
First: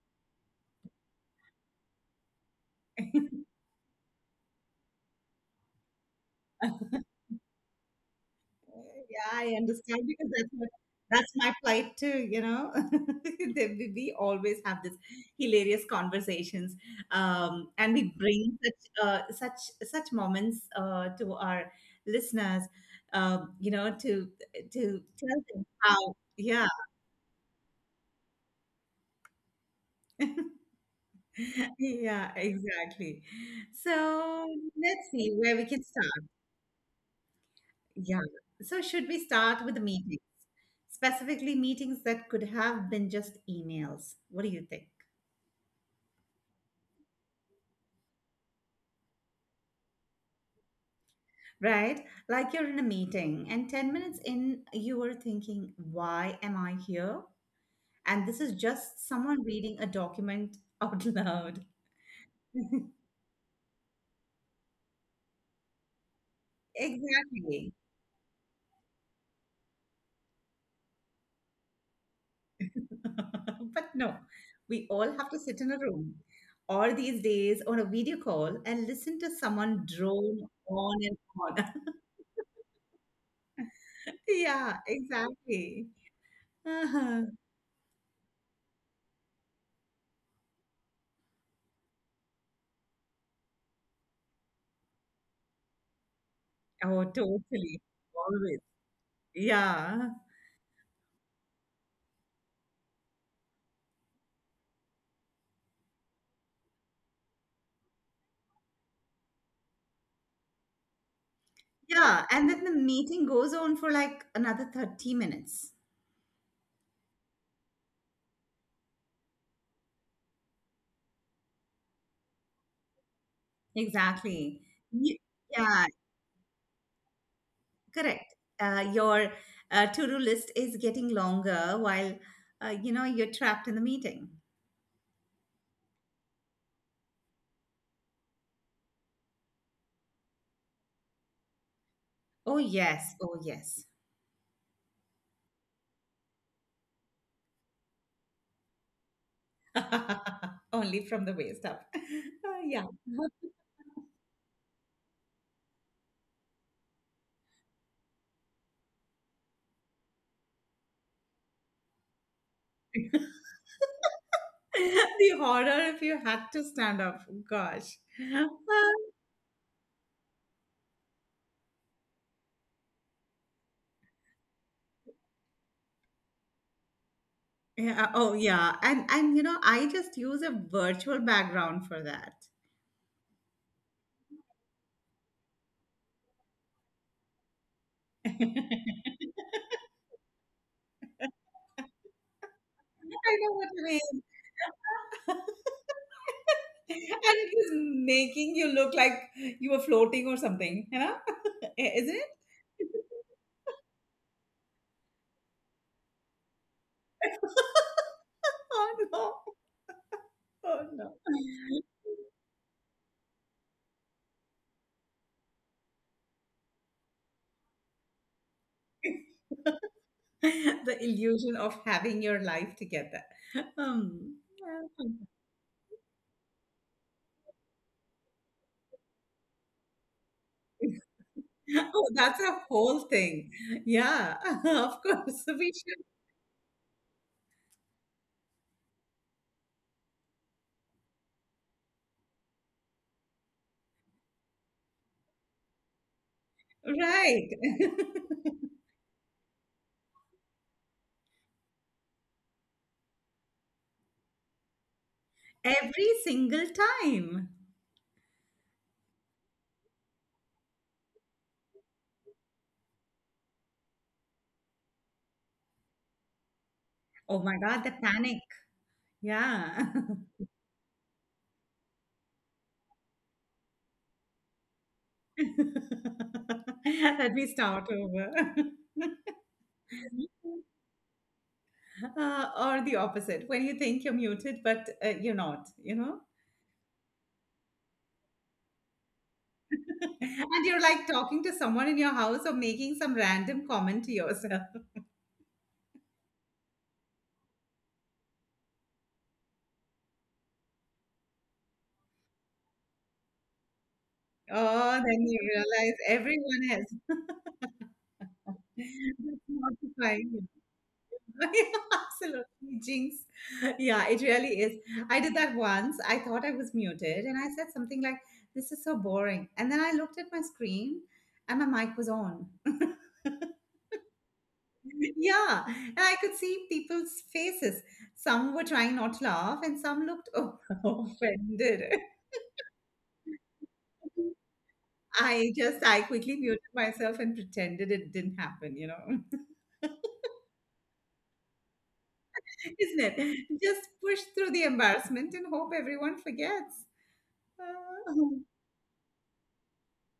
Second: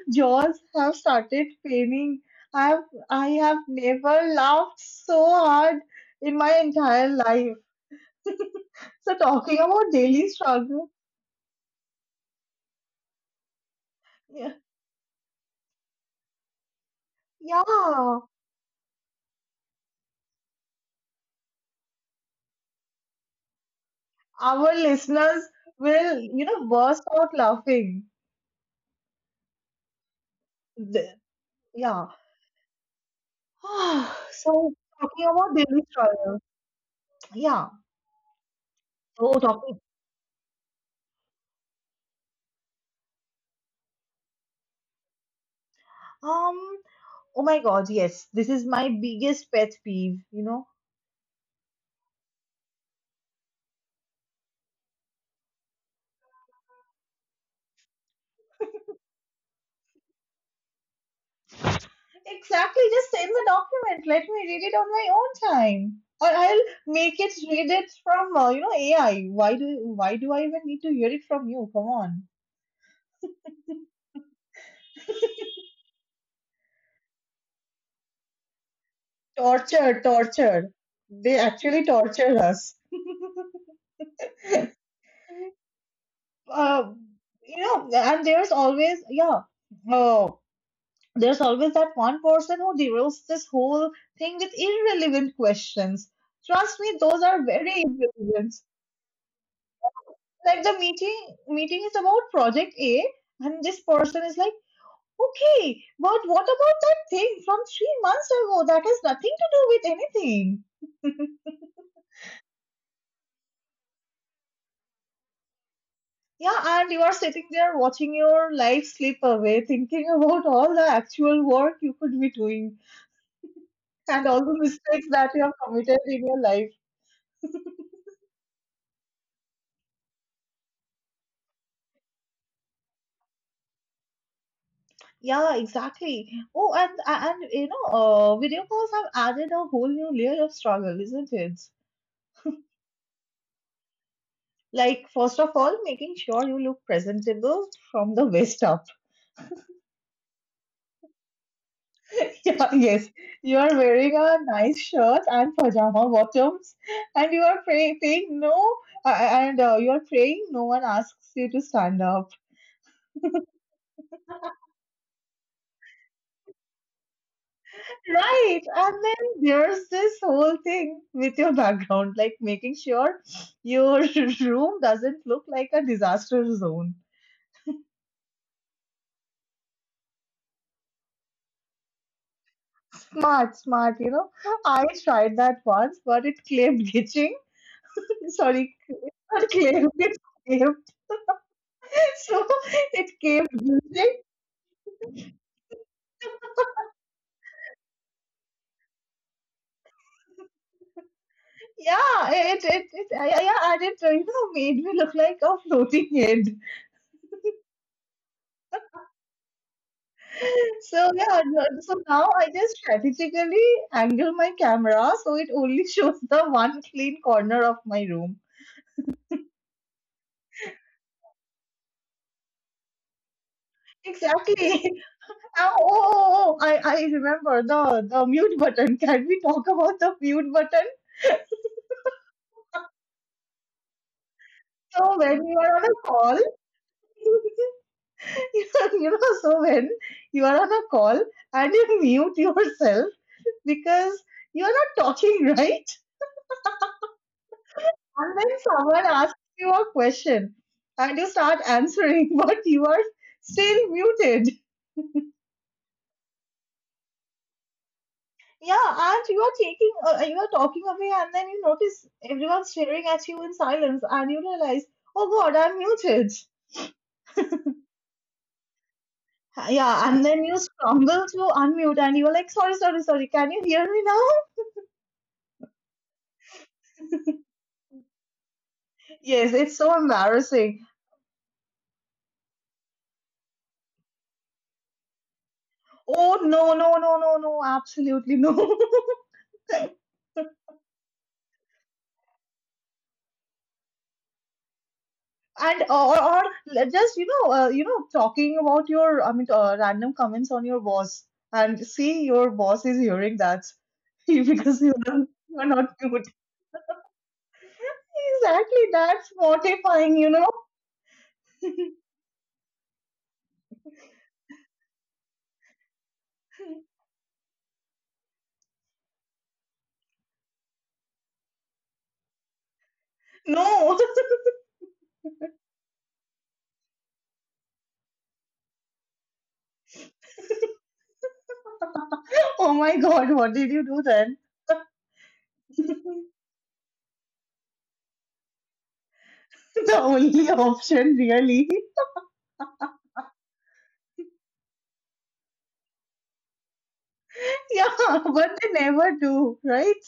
<laughs> jaws have started paining. I've I have never laughed so hard in my entire <laughs> life. So Yeah, I talking about understand daily because that's what struggle, that's my plight too, you know. <laughs> They- we we yeah, always have this hilarious conversations, um, and we yeah, bring such uh, such such moments uh, to our listeners, um, you know, to our to tell listeners them how. will, you Yeah, know, burst out laughing. Th- <laughs> Yeah. yeah, exactly. <sighs> So So let's talking see where about we can daily start. struggle, yeah. Yeah. So should we So start with the talking, meeting? Specifically meetings that could have been just emails. What do you think? um, oh my God, yes, this is my biggest pet peeve. You know, Right? Like you're in a meeting and ten minutes in, you were thinking, why am I here? And this is just someone reading a document out <laughs> loud. exactly. Just send the document. Let me read it on my own time, or I'll make it Exactly. read it from uh, you know A I. Why do why do I even need to hear it from you? Come on, <laughs> But no, we all have to sit in a room or these days on a video call and listen to someone torture, drone torture. on and They on. actually <laughs> torture us. Yeah, exactly. Uh, Uh-huh. you know, and there's always yeah. Oh. There's always that one person who derails this whole thing with irrelevant questions. Trust me, Oh, those are totally. very Always. irrelevant. Yeah. Like the meeting meeting is about project A, and this person is like, okay, but what about that thing from three months ago that has nothing to do with anything? Yeah, and then the meeting goes on for like another thirty minutes. Yeah, and you are sitting there watching your life slip away, thinking about all the actual work you could be doing and all Exactly. the You, mistakes that you have yeah, committed in your life. correct. Uh, your uh, to-do list is getting longer while uh, you know you're trapped in the meeting. Yeah, exactly. Oh, and and you know, uh, video calls have added a whole new layer of struggle, isn't it? Oh yes, oh yes. Like, first of all, making sure you look presentable from the waist up. <laughs> <laughs> Only from the waist up. <laughs> Uh, Yeah, yeah. <laughs> yes, you are wearing a nice shirt and pajama bottoms, and you are pray- paying no, uh, and uh, you are praying no one asks you to stand up. The horror if you had to stand up. Gosh. <laughs> Uh, Right. And then there's this whole thing with your background, like making sure your <laughs> room doesn't look like a disaster zone. yeah, oh yeah. And and you know, I just use a virtual background for that. Smart, smart, you know. I tried that once, but it claimed glitching. <laughs> Sorry, <laughs> not claimed, it claimed. <laughs> So it I know came what you mean. glitching. <laughs> And it is making you look like you were floating or something, you know? <laughs> Isn't it? Yeah, it, it, it, I, I- yeah, and it, you know, made me look like a floating head. <laughs> Oh no. Oh no. So yeah, no- so now I just strategically angle my camera so it only shows the one clean corner of my room. <laughs> The illusion of having your life together. Um, Exactly. <laughs> <laughs> Oh, oh, oh, oh, I, I remember the, the mute button. Can we talk about the mute button? yeah. Oh, that's a whole thing. Yeah, <laughs> of So course. when you We are on a should. call, <laughs> you know, so when you are on a call and you mute yourself because you are not talking, <laughs> right? Right. And <laughs> when someone asks you a question and you start answering, <laughs> but you are still muted. Every single time. Yeah, and you are taking, uh, you are talking away, and then you notice everyone staring at you in silence, and you realize, oh God, I'm muted. Oh my God, the panic. Yeah. Yeah, and <laughs> then you struggle to unmute, and you're like, sorry, sorry, sorry, can you hear me now? <laughs> Let me start over. <laughs> Yes, it's so embarrassing. Uh, or the opposite, when you think you're muted, but uh, you're not, you know? Oh no, no, no, no, no, absolutely no. <laughs> <laughs> And you're like talking to someone in your house or making some random comment to yourself. <laughs> and or, or just you know uh, you know talking about your I mean uh, random comments on your boss and see your boss is hearing that <laughs> because you Oh, are then you you're not realize good, everyone has. <laughs> exactly. That's That's mortifying, you know. mortifying. <laughs> Absolutely, jinx. Yeah, it really is. I did that once. I thought I was muted and I said something like, this is so boring. And then I looked at my screen and my mic was on. <laughs> No. Yeah, and I could see people's faces. Some were trying not to laugh and some looked o- <laughs> offended. <laughs> Oh my God, what did you do then? <laughs> I just, I quickly muted myself and pretended it didn't happen, you know, <laughs> isn't <laughs> The only option, really. it? Just push through the embarrassment and hope everyone forgets. <laughs> Uh, Yeah, <laughs> but they never do, right?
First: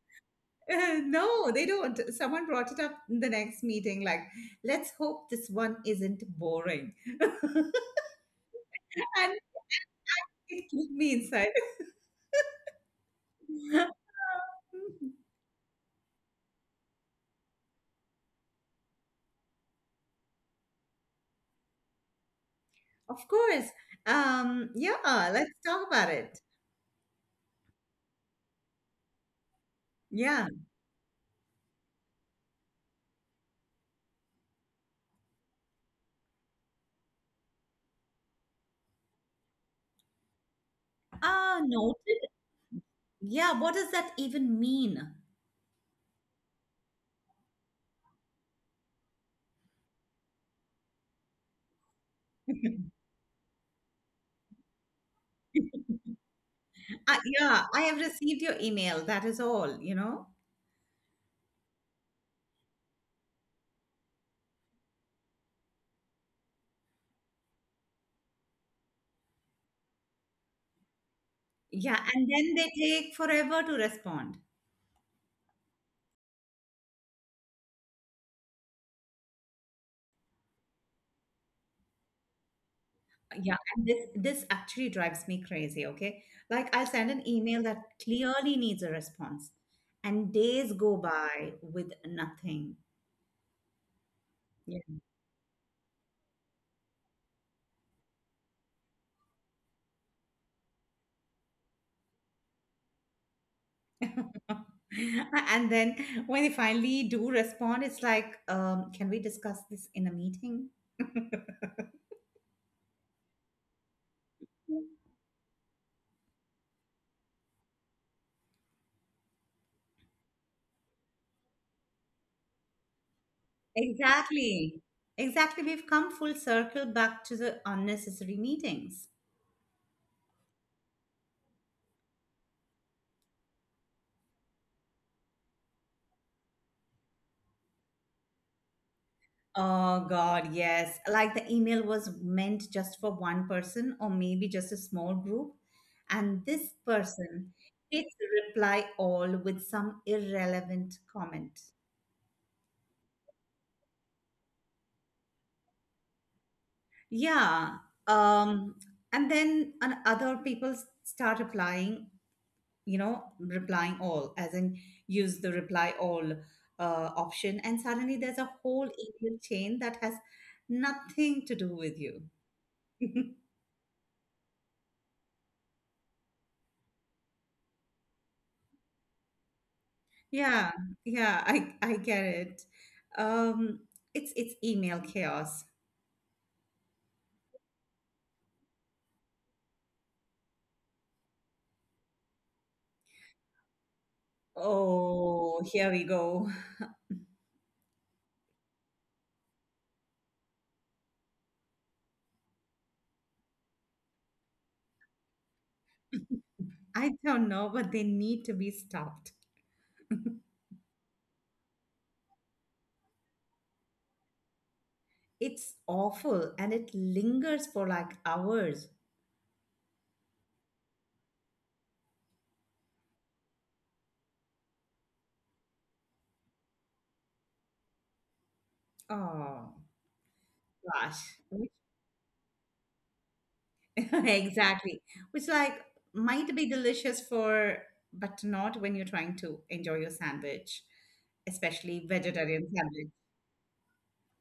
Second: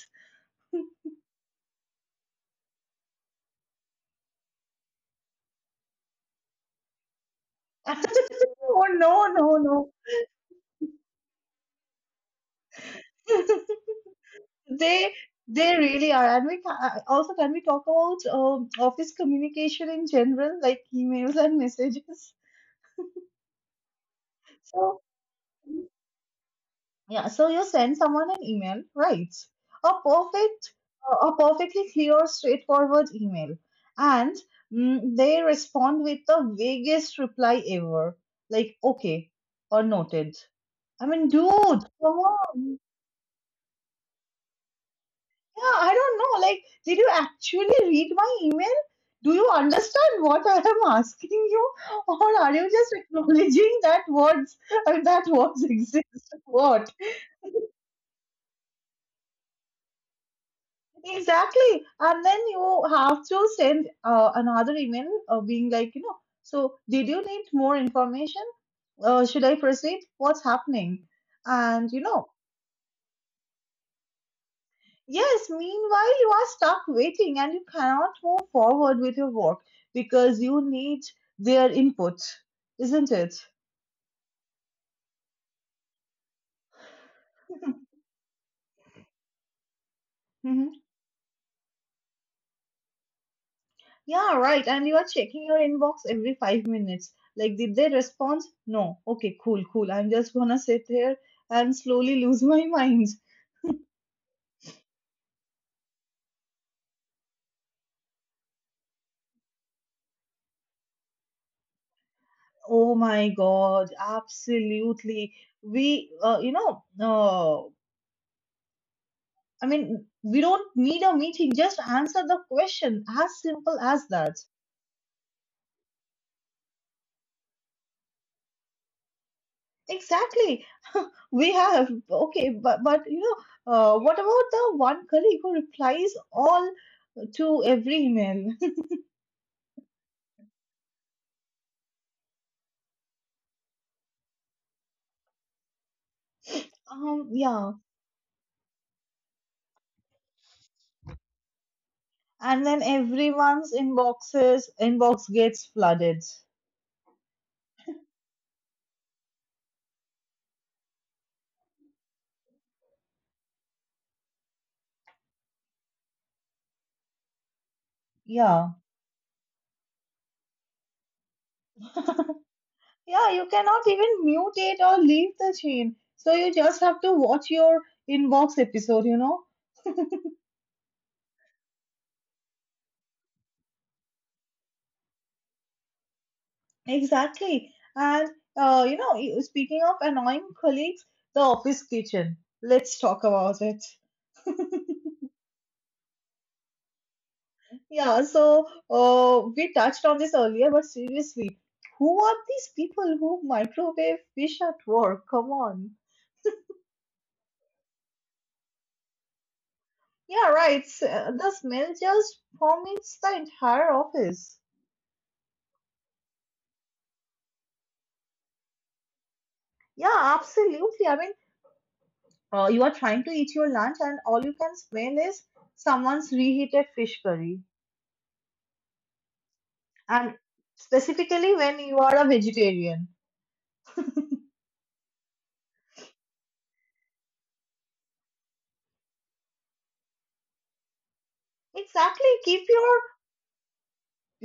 <laughs> Uh, no, they don't. Someone brought it up in the next meeting, like, let's hope this one isn't boring. <laughs> <laughs> Oh, no, And no, no. it killed me inside. <laughs> <laughs> They they really are. And we ca- uh, also can we talk about um, office communication in general, like emails and messages. Of course. Um, So yeah, let's talk about it. yeah, so you send someone an email, right? A Yeah. perfect, a a perfectly clear, straightforward email, and mm, they respond with the vaguest reply ever, like okay or noted. I mean, Ah, dude, come noted. on. Yeah, what does that even mean? Yeah, I don't know. Like, did you actually read my email? Do you understand what I am asking you? Or are you just acknowledging that words and that words <laughs> exist? What? Uh, yeah, I have received your email. That is all, you know? Exactly. And then you have to send uh, another email uh, being like, you know, so did you need more information? Uh, should I proceed? What's happening? And you Yeah, and know, then they take forever to respond. yes, meanwhile, you are stuck waiting and you cannot move forward with your work because you need their input, isn't it? Yeah, and this this actually drives me crazy, okay? Like I send an email that clearly needs a response, and days Hmm. go by with nothing. Yeah, right. And Yeah. you are checking your inbox every five minutes. Like, did they respond? No. Okay, cool, cool. I'm just gonna sit here and slowly <laughs> lose my mind. <laughs> And then when they finally do respond, it's like, um, can we discuss this in a meeting? <laughs> Oh my God, absolutely. We, uh, you know, uh, I mean, we don't need a meeting. Just answer the question, as simple as that. Exactly. Exactly. We've come full circle back to the unnecessary meetings. Exactly. <laughs> We have. Okay, but but you know, uh, what about the one colleague who replies all to every email? <laughs> Oh God, yes. Like the email was meant just for one person or maybe just a small group. And this Um, person Yeah, hits reply all with some irrelevant comment. and then everyone's inboxes inbox gets flooded. Yeah. Um, and then and other people s- start replying, you know, replying all, as in use the reply all uh, option. And suddenly there's a Yeah. whole email chain that has nothing to do with you. <laughs> Yeah, <laughs> you cannot even mute it or leave the chain. So you just have to watch your inbox episode, you know? Yeah, yeah, I I get it. Um, it's it's email chaos. Exactly. And uh, you know, you- speaking of annoying colleagues, the office kitchen. Let's talk about it. Oh, here we go. Yeah, so uh, we touched on this earlier, but seriously, who are these people who microwave fish at work? Come on. <laughs> I don't know, but they need to be stopped. Yeah, right. s- uh, The smell just permeates the entire office. It's awful and it lingers for like hours. Yeah, absolutely. I mean, uh, you are trying to eat your lunch, and all you can smell is someone's reheated fish curry. Oh, And gosh. specifically Which- when you are a vegetarian. <laughs> Exactly. Which like might be delicious for, but not when you're trying to enjoy your sandwich, especially Exactly. Keep vegetarian your sandwich.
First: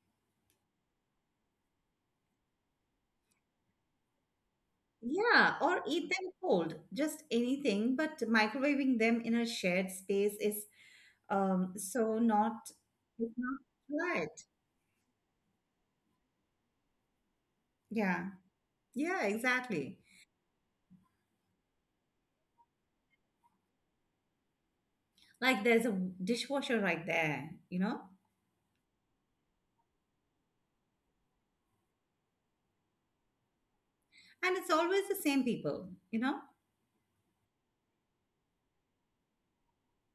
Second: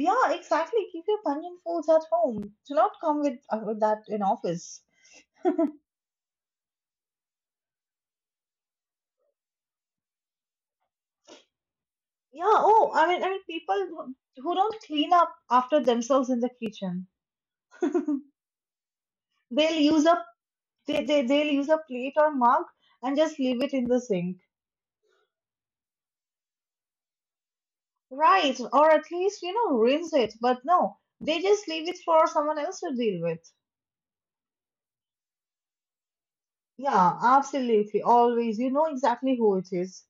yeah. Exactly. Keep your Punjabi foods at home. Do not come with, uh, with that in office. Yeah, or eat them cold, just anything. But microwaving them in a shared space is um so Yeah. not Oh, I mean, I it's mean, not people who right. who don't clean up after themselves in the kitchen. Yeah, yeah, <laughs> They'll exactly. use a they, they they'll use a plate or mug and just leave it in the sink. Like there's a dishwasher right there, you know, Right. Or at least, you know, rinse it. But no, they just leave it for someone else to deal with. and it's always the same people, you know, Yeah. Absolutely. Always. You know exactly who it is.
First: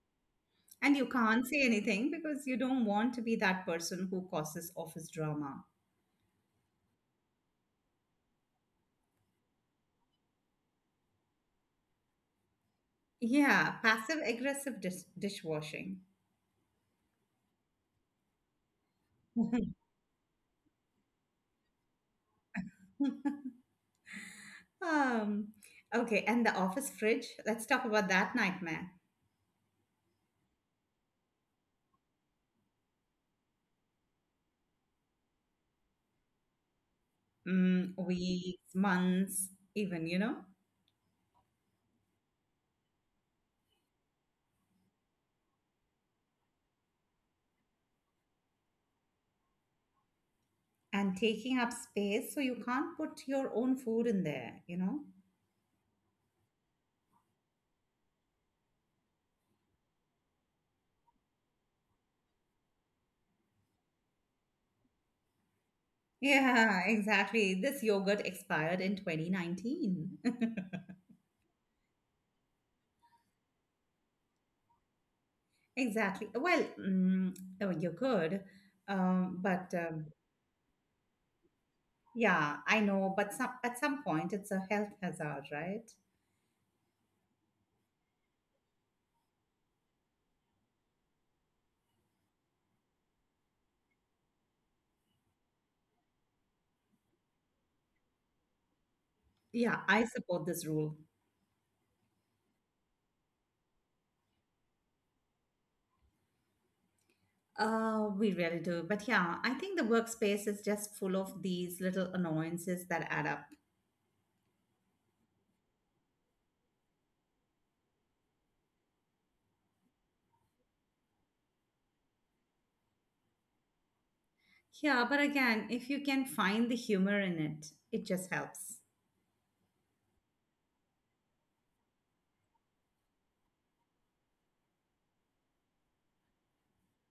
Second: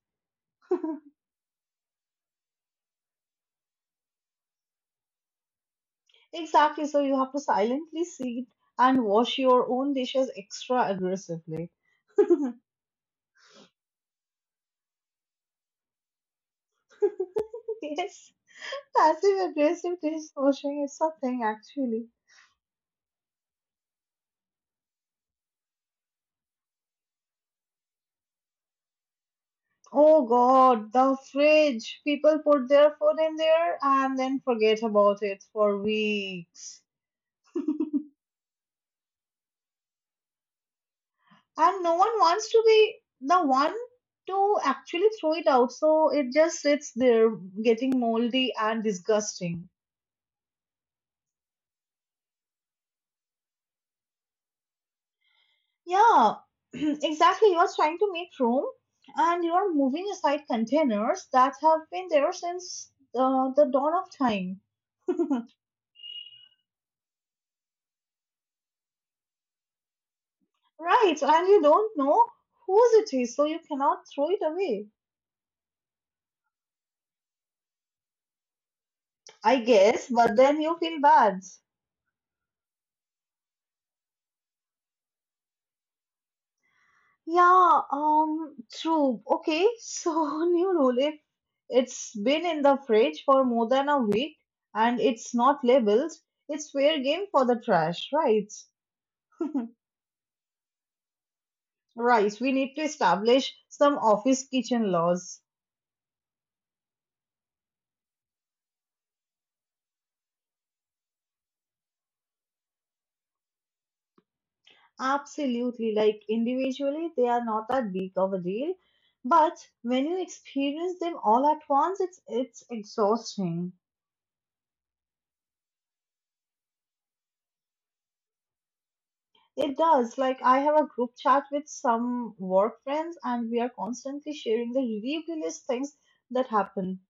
and you can't say anything because you don't want to be that person who causes office drama. Exactly, so you have to silently sit and wash your own dishes extra aggressively. <laughs> Yeah, passive aggressive dis dishwashing. Yes, passive <laughs> aggressive dish washing is something, actually. Um, okay, and the office fridge, let's talk about that nightmare. Oh God, the fridge. People put their food in there and then forget about it for weeks. Mm, weeks, months, even, you know, And no one wants to be the one to actually throw it out, so it just sits there getting moldy and disgusting. and taking up space. So you can't put your own food in there, you know? <laughs> Yeah, <clears throat> exactly. You are trying to make room and you are moving aside containers that have been there since uh, the dawn of time. <laughs> Yeah, exactly. This yogurt expired in twenty nineteen. <laughs> Right, and you don't know whose it is, so you cannot throw it away. Exactly. Well, mm, oh, you're good. Um, I but guess, um, but then you feel bad. yeah, I know. But some, at some point, it's a health hazard, right? Yeah, um, true. Okay, so <laughs> new rule. If it's been in the fridge for more than a week and it's not labeled, it's fair game for the trash, right? Yeah, I support this rule. Right, we need to establish some office kitchen laws. Uh, we really do. But yeah, I think the workspace is just full of these little annoyances that add up. Absolutely, like individually, they are not that big of a deal, but when you experience them all at once, it's it's exhausting. Yeah, but again, if you can find the humor in it, it just helps. It does. Like I have a group chat with some work friends, and we are constantly sharing the ridiculous things that happen.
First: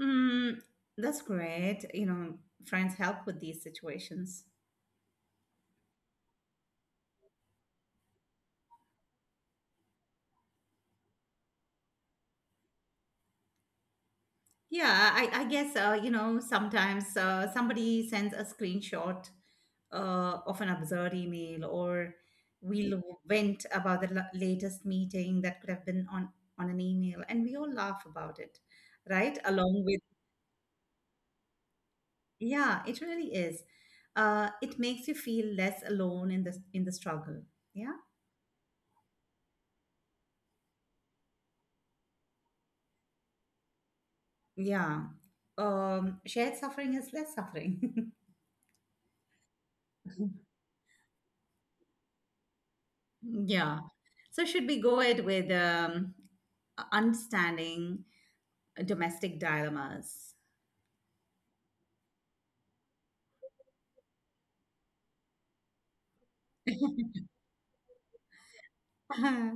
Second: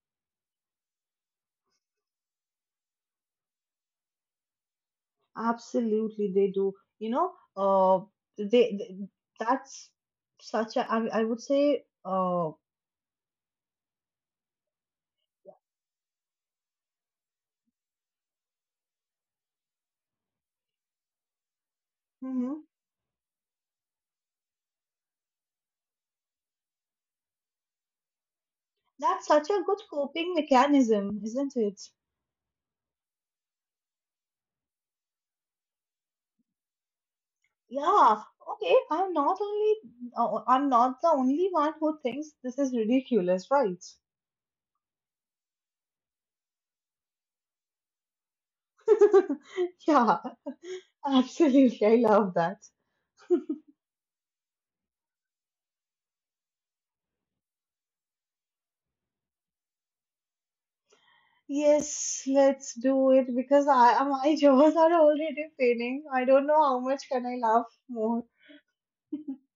Mm, that's great. You know, friends help with these situations. Absolutely, they do. You know, uh, they, they- that's such a I, I would say uh. Yeah, I, I guess, uh, you know, sometimes uh, somebody sends a screenshot uh, of an absurd email, or Mm-hmm. we'll vent about the la- latest meeting that could have been on, on an email, and we all laugh about it, That's right? such a good Along with coping mechanism, isn't it? yeah, it really is. Uh, it makes you feel less alone in the in the struggle. Yeah, Yeah. Okay, I'm not only uh, I'm not the only one who thinks this is ridiculous, right? <laughs> yeah. Um, shared suffering is less suffering. Yeah, absolutely. I love that. <laughs> Yeah. So should we go it with um, understanding domestic dilemmas? Yes, let's do it because I uh, my <laughs> jaws are already paining. I don't know how <laughs> much can I laugh more. Uh,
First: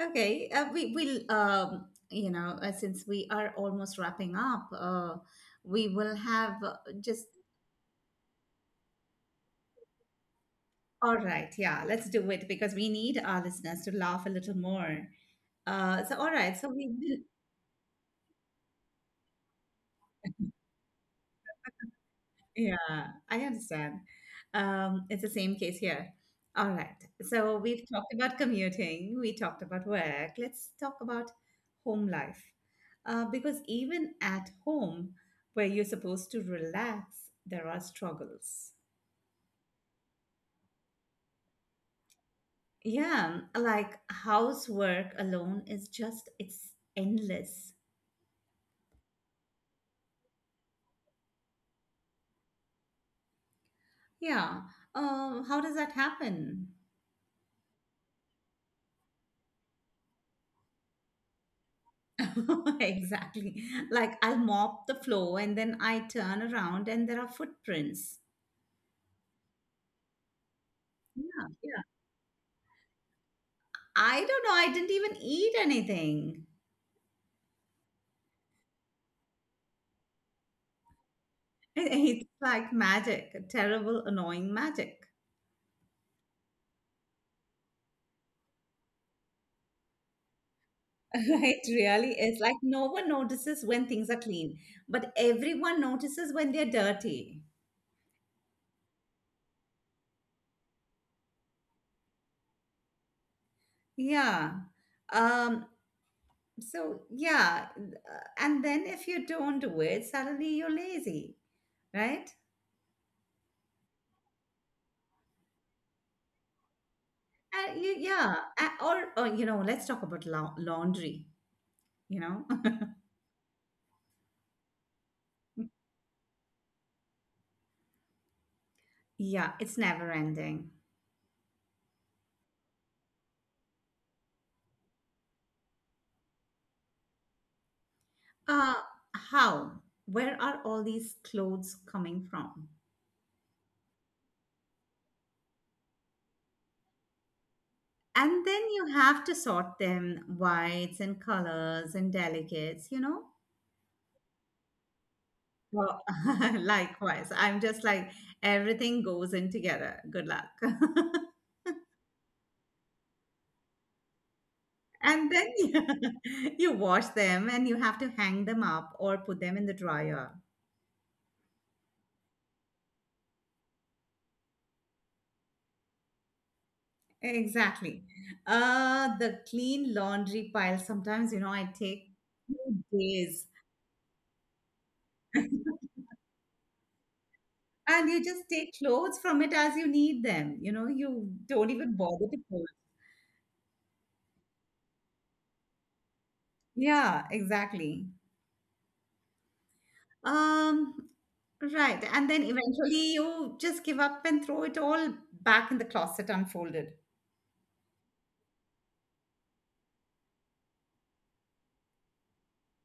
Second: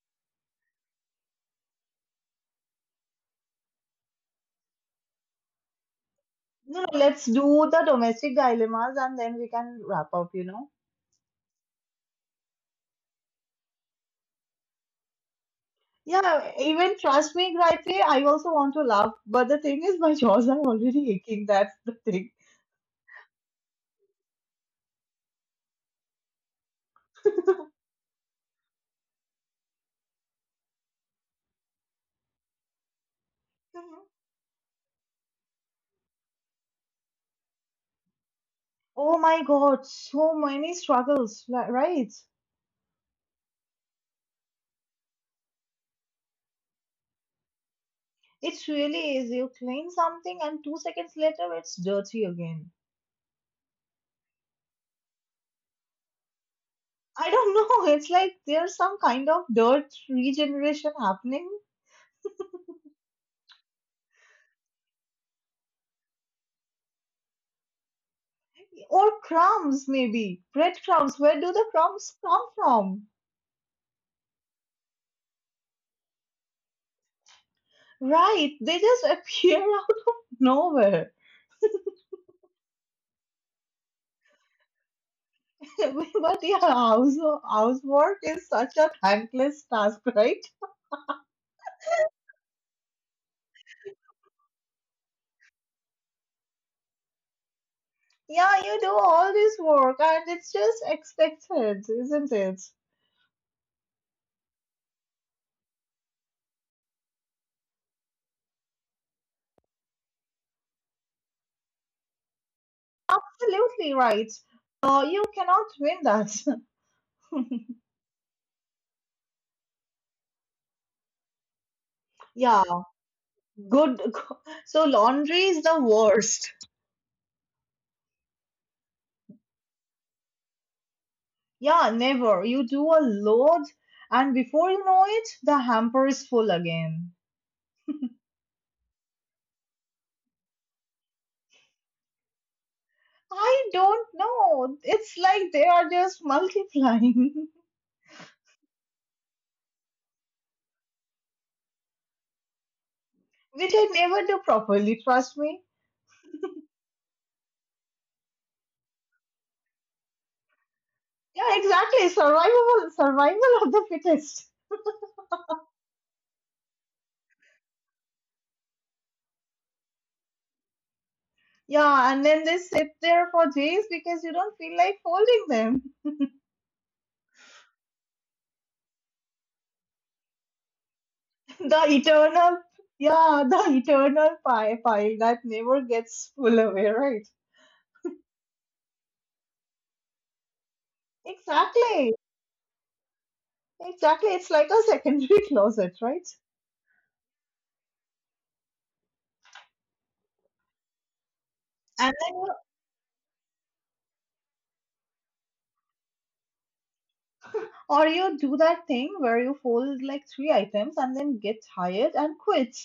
Okay, uh, we will, um, you know, uh, since we are almost wrapping up, uh, we will have uh, No, no, let's just do the domestic dilemmas and then we can wrap up, you know. all right, yeah, let's do it because we need our listeners to laugh a little more. Uh, so, all Yeah, right, so even we trust me, Gayatri, I also want to laugh. But the thing is, my jaws will, are already aching. That's the thing. <laughs> yeah, I understand. Um, it's the same case here. All right, so <laughs> we've talked about commuting, we talked about work, let's talk about home life. Uh, because even at home, where you're supposed to relax, there are struggles. Oh my God, so many struggles, li- right? Yeah, like housework alone is just, it's endless. It really is. You clean something, and two seconds later, it's dirty again. Yeah. Um, how does that happen? I don't know. <laughs> It's like there's some kind of dirt regeneration happening, <laughs> Exactly. Like I'll mop the floor and then I turn around and there are footprints. or crumbs, maybe. Breadcrumbs. Where Yeah, do the yeah. crumbs come from? I don't know. I didn't even eat anything. <laughs> Right, they just <laughs> appear out of nowhere. It's like magic, terrible, annoying magic. <laughs> But yeah, house housework is such a thankless task, right? <laughs> It really is. Like no one notices when things are clean, but everyone notices when they're dirty. Yeah, you do all this work and it's just expected, isn't it? Yeah. Um, So, yeah. uh, And then if you don't do it, suddenly you're lazy, right? Absolutely right. Uh, you cannot win that. And you, yeah. A- Or, or, you know, let's talk about lau- laundry, you know? <laughs> <laughs> Yeah, good. <laughs> So laundry is the worst. Yeah, it's never ending. Yeah, never. You do a load, and before you know it, the hamper is full again. Uh, how? Where are all these clothes coming from? I don't know. It's like they are just multiplying. <laughs> And then you have to sort them whites and colors and delicates, you know? Which I never do properly. Trust me. Well, <laughs> likewise. I'm just like, everything goes in together. Good luck. <laughs> Yeah, exactly. Survival, survival of the fittest. And then <laughs> you you wash them and you have to hang them up or put them in the dryer. Yeah, and then they sit there for days because you don't feel like folding them. <laughs> Exactly. Uh, the clean laundry pile, sometimes, you know, I The take eternal, few days. yeah, the eternal pie pile that <laughs> never gets full away, right? And you just take clothes from it as you need them. You know, you don't even Exactly, bother to fold. exactly. It's like a secondary <laughs> closet, right? Yeah, exactly. Um, right. And And then, then you- eventually you just give up and throw it all back in the closet unfolded. or you do that thing where you fold like three items and then get tired and quit.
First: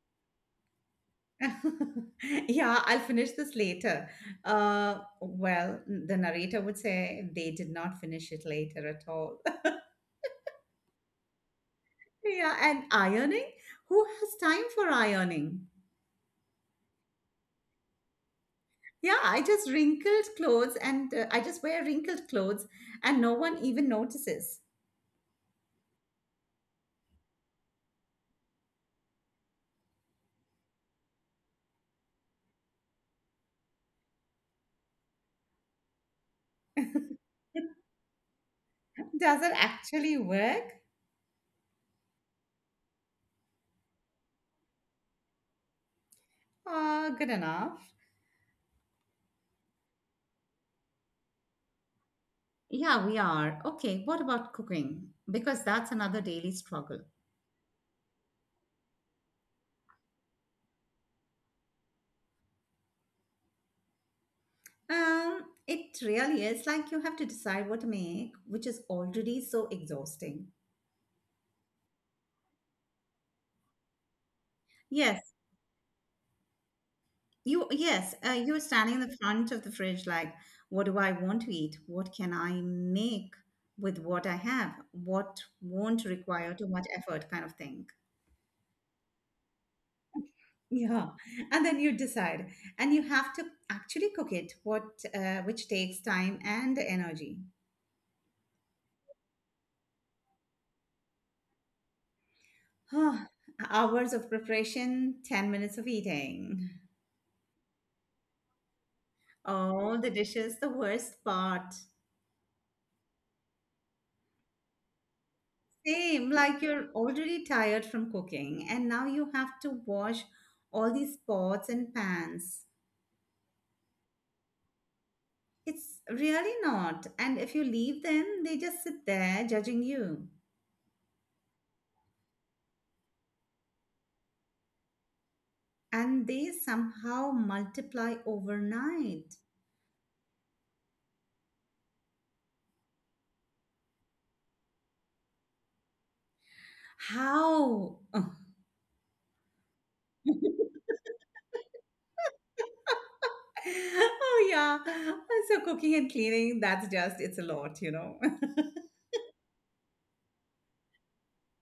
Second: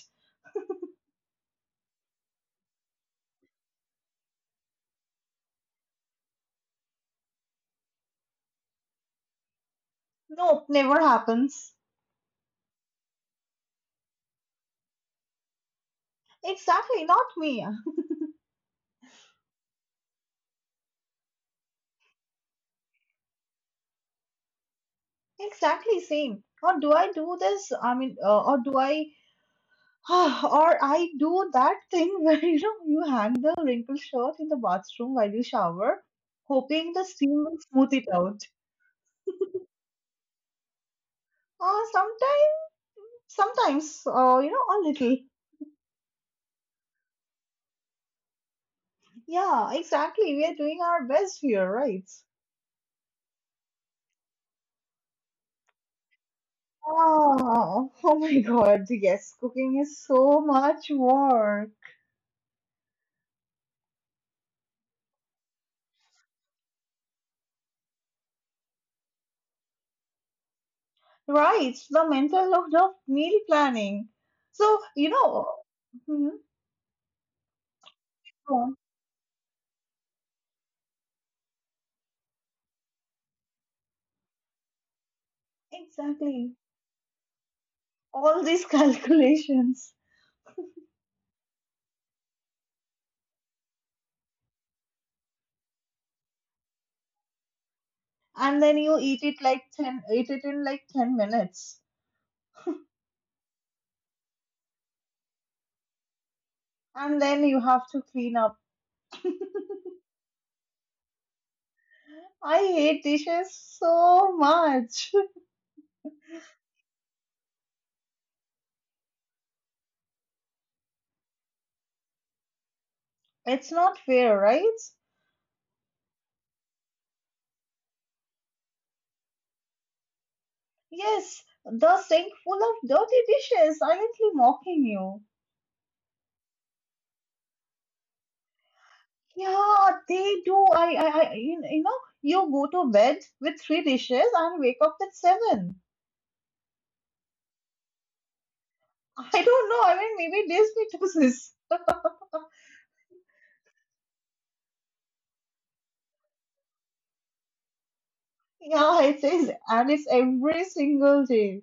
<laughs> Yeah, I'll finish this later. Uh, well, the narrator would say they did not finish it later at all. <laughs> Nope, never happens. Yeah, and ironing? Who has time for ironing? Exactly, not me. Yeah, I just wrinkled clothes and uh, I just wear wrinkled clothes and no one even notices. Exactly same. Or do I do this? I mean, uh, or do I, <sighs> Or I do that thing <laughs> where, you know, you hang the wrinkled shirt in the bathroom while you shower, <laughs> Does hoping the steam will smooth it out. it actually work? Or sometimes, sometimes, uh, you know, a little. Uh, good enough. Yeah, exactly. We are doing our best here, right? Yeah, we are. Okay, what about cooking? Because that's another daily struggle. Oh, oh my God, yes, cooking is so much work. Um, it really is, like you have to decide what to make, which is already so exhausting. Right, the mental load of meal planning. So, you Yes, know, you yes, uh, you're mhm. standing in the front of the fridge like, what do I want to eat? What can I make with what I have? What won't require Exactly. too much effort kind of thing. All these <laughs> calculations. Yeah, and then you decide, and you have to actually cook it, what uh, which takes time and energy. And then you eat it like ten eat it in like ten minutes. <sighs> Hours of preparation, ten minutes of eating. And then you have to clean up. Oh, the dish is the worst part. I hate dishes so much. <laughs> Same, like you're already tired from cooking and now you have to wash all these pots and pans. It's not fair, right? It's really not. And if you leave them, they just sit there judging you. Yes, the sink full of dirty dishes silently mocking you. And they somehow multiply overnight. Yeah, they do. I, I, I, you you know, you go to bed with three dishes and wake up with seven. How? <laughs> I don't know. I mean, maybe this <laughs> be chooses. Oh, yeah. So cooking and cleaning, that's just, it's a lot, you know. <laughs> Yeah, it is, and it's every single day.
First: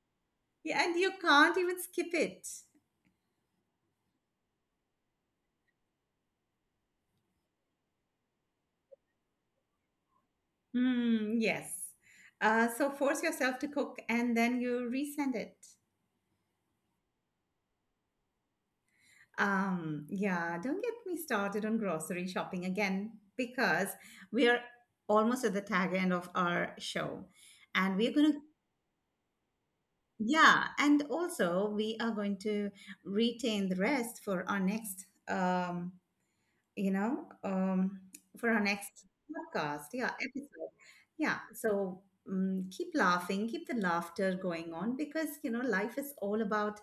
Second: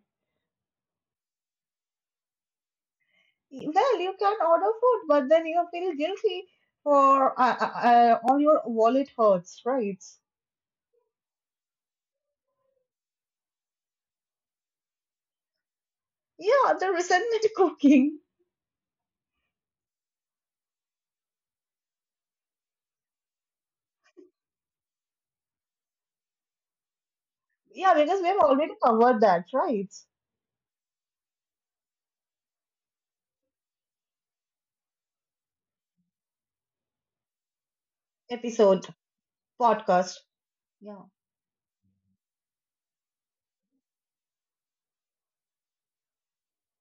Yeah, and you can't even skip it. Well, you can order food, but then you feel guilty for uh, uh, uh, all your wallet hurts, right? Hmm, yes. Uh, so force yourself to cook and then you resend it. Yeah, the resentment <laughs> cooking. Um, yeah, don't get me started on grocery shopping again because we are almost at the tag end of our show. Yeah, And we're because we going have to, already covered that, right? yeah, and also we are going to retain the rest for our next um, you know, um, for our Episode, next podcast, yeah, podcast. episode. Yeah, Yeah, so um, keep laughing, keep the laughter going on because, you know, life is all about,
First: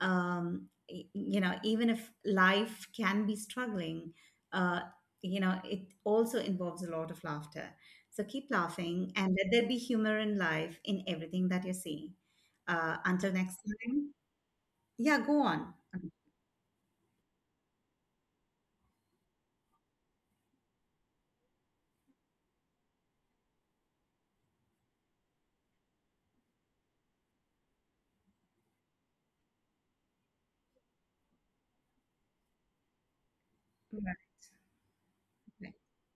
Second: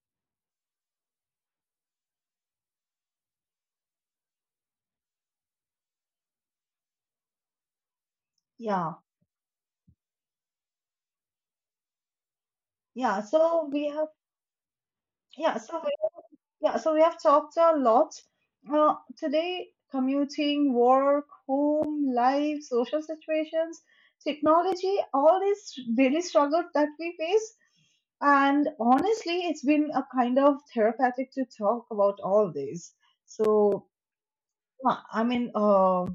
um, y- you know, even if life can be struggling, uh, you know, it also involves a lot of laughter. So keep yeah, laughing and let there be humor in life in everything that you see. Uh, yeah. Until next So we have, time, yeah, go yeah. on. So Yeah, so we have talked a lot. Uh, today, commuting, work, home, life, social situations, technology, all these daily struggles that we face. And honestly, it's been a kind of therapeutic to talk about all this. So, Right. yeah, I mean, uh,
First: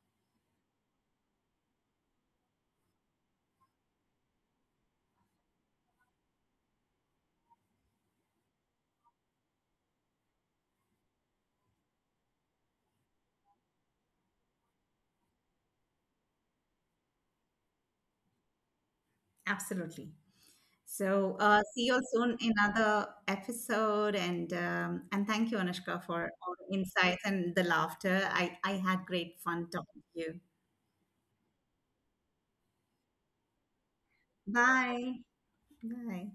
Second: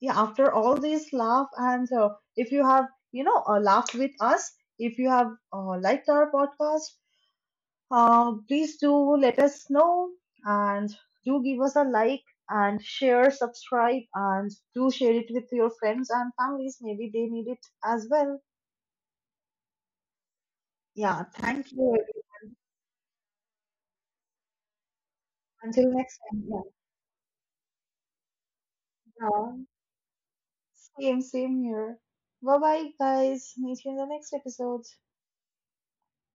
yeah, after all this laugh, and uh, if you have, you know, uh, laughed with us, if you have uh, liked our podcast, uh, please do let us know and do give us a like and share, subscribe, and do share it with your friends and families. Maybe they need it as well. Absolutely. Yeah, So, uh, thank see you you. all soon in another episode, and um, and thank you, Until Anushka, next for time. all Yeah, the insights and the laughter. I I had great yeah. fun talking to you. Same, same here. Bye bye, guys. Meet you in the next episode. Bye. Bye.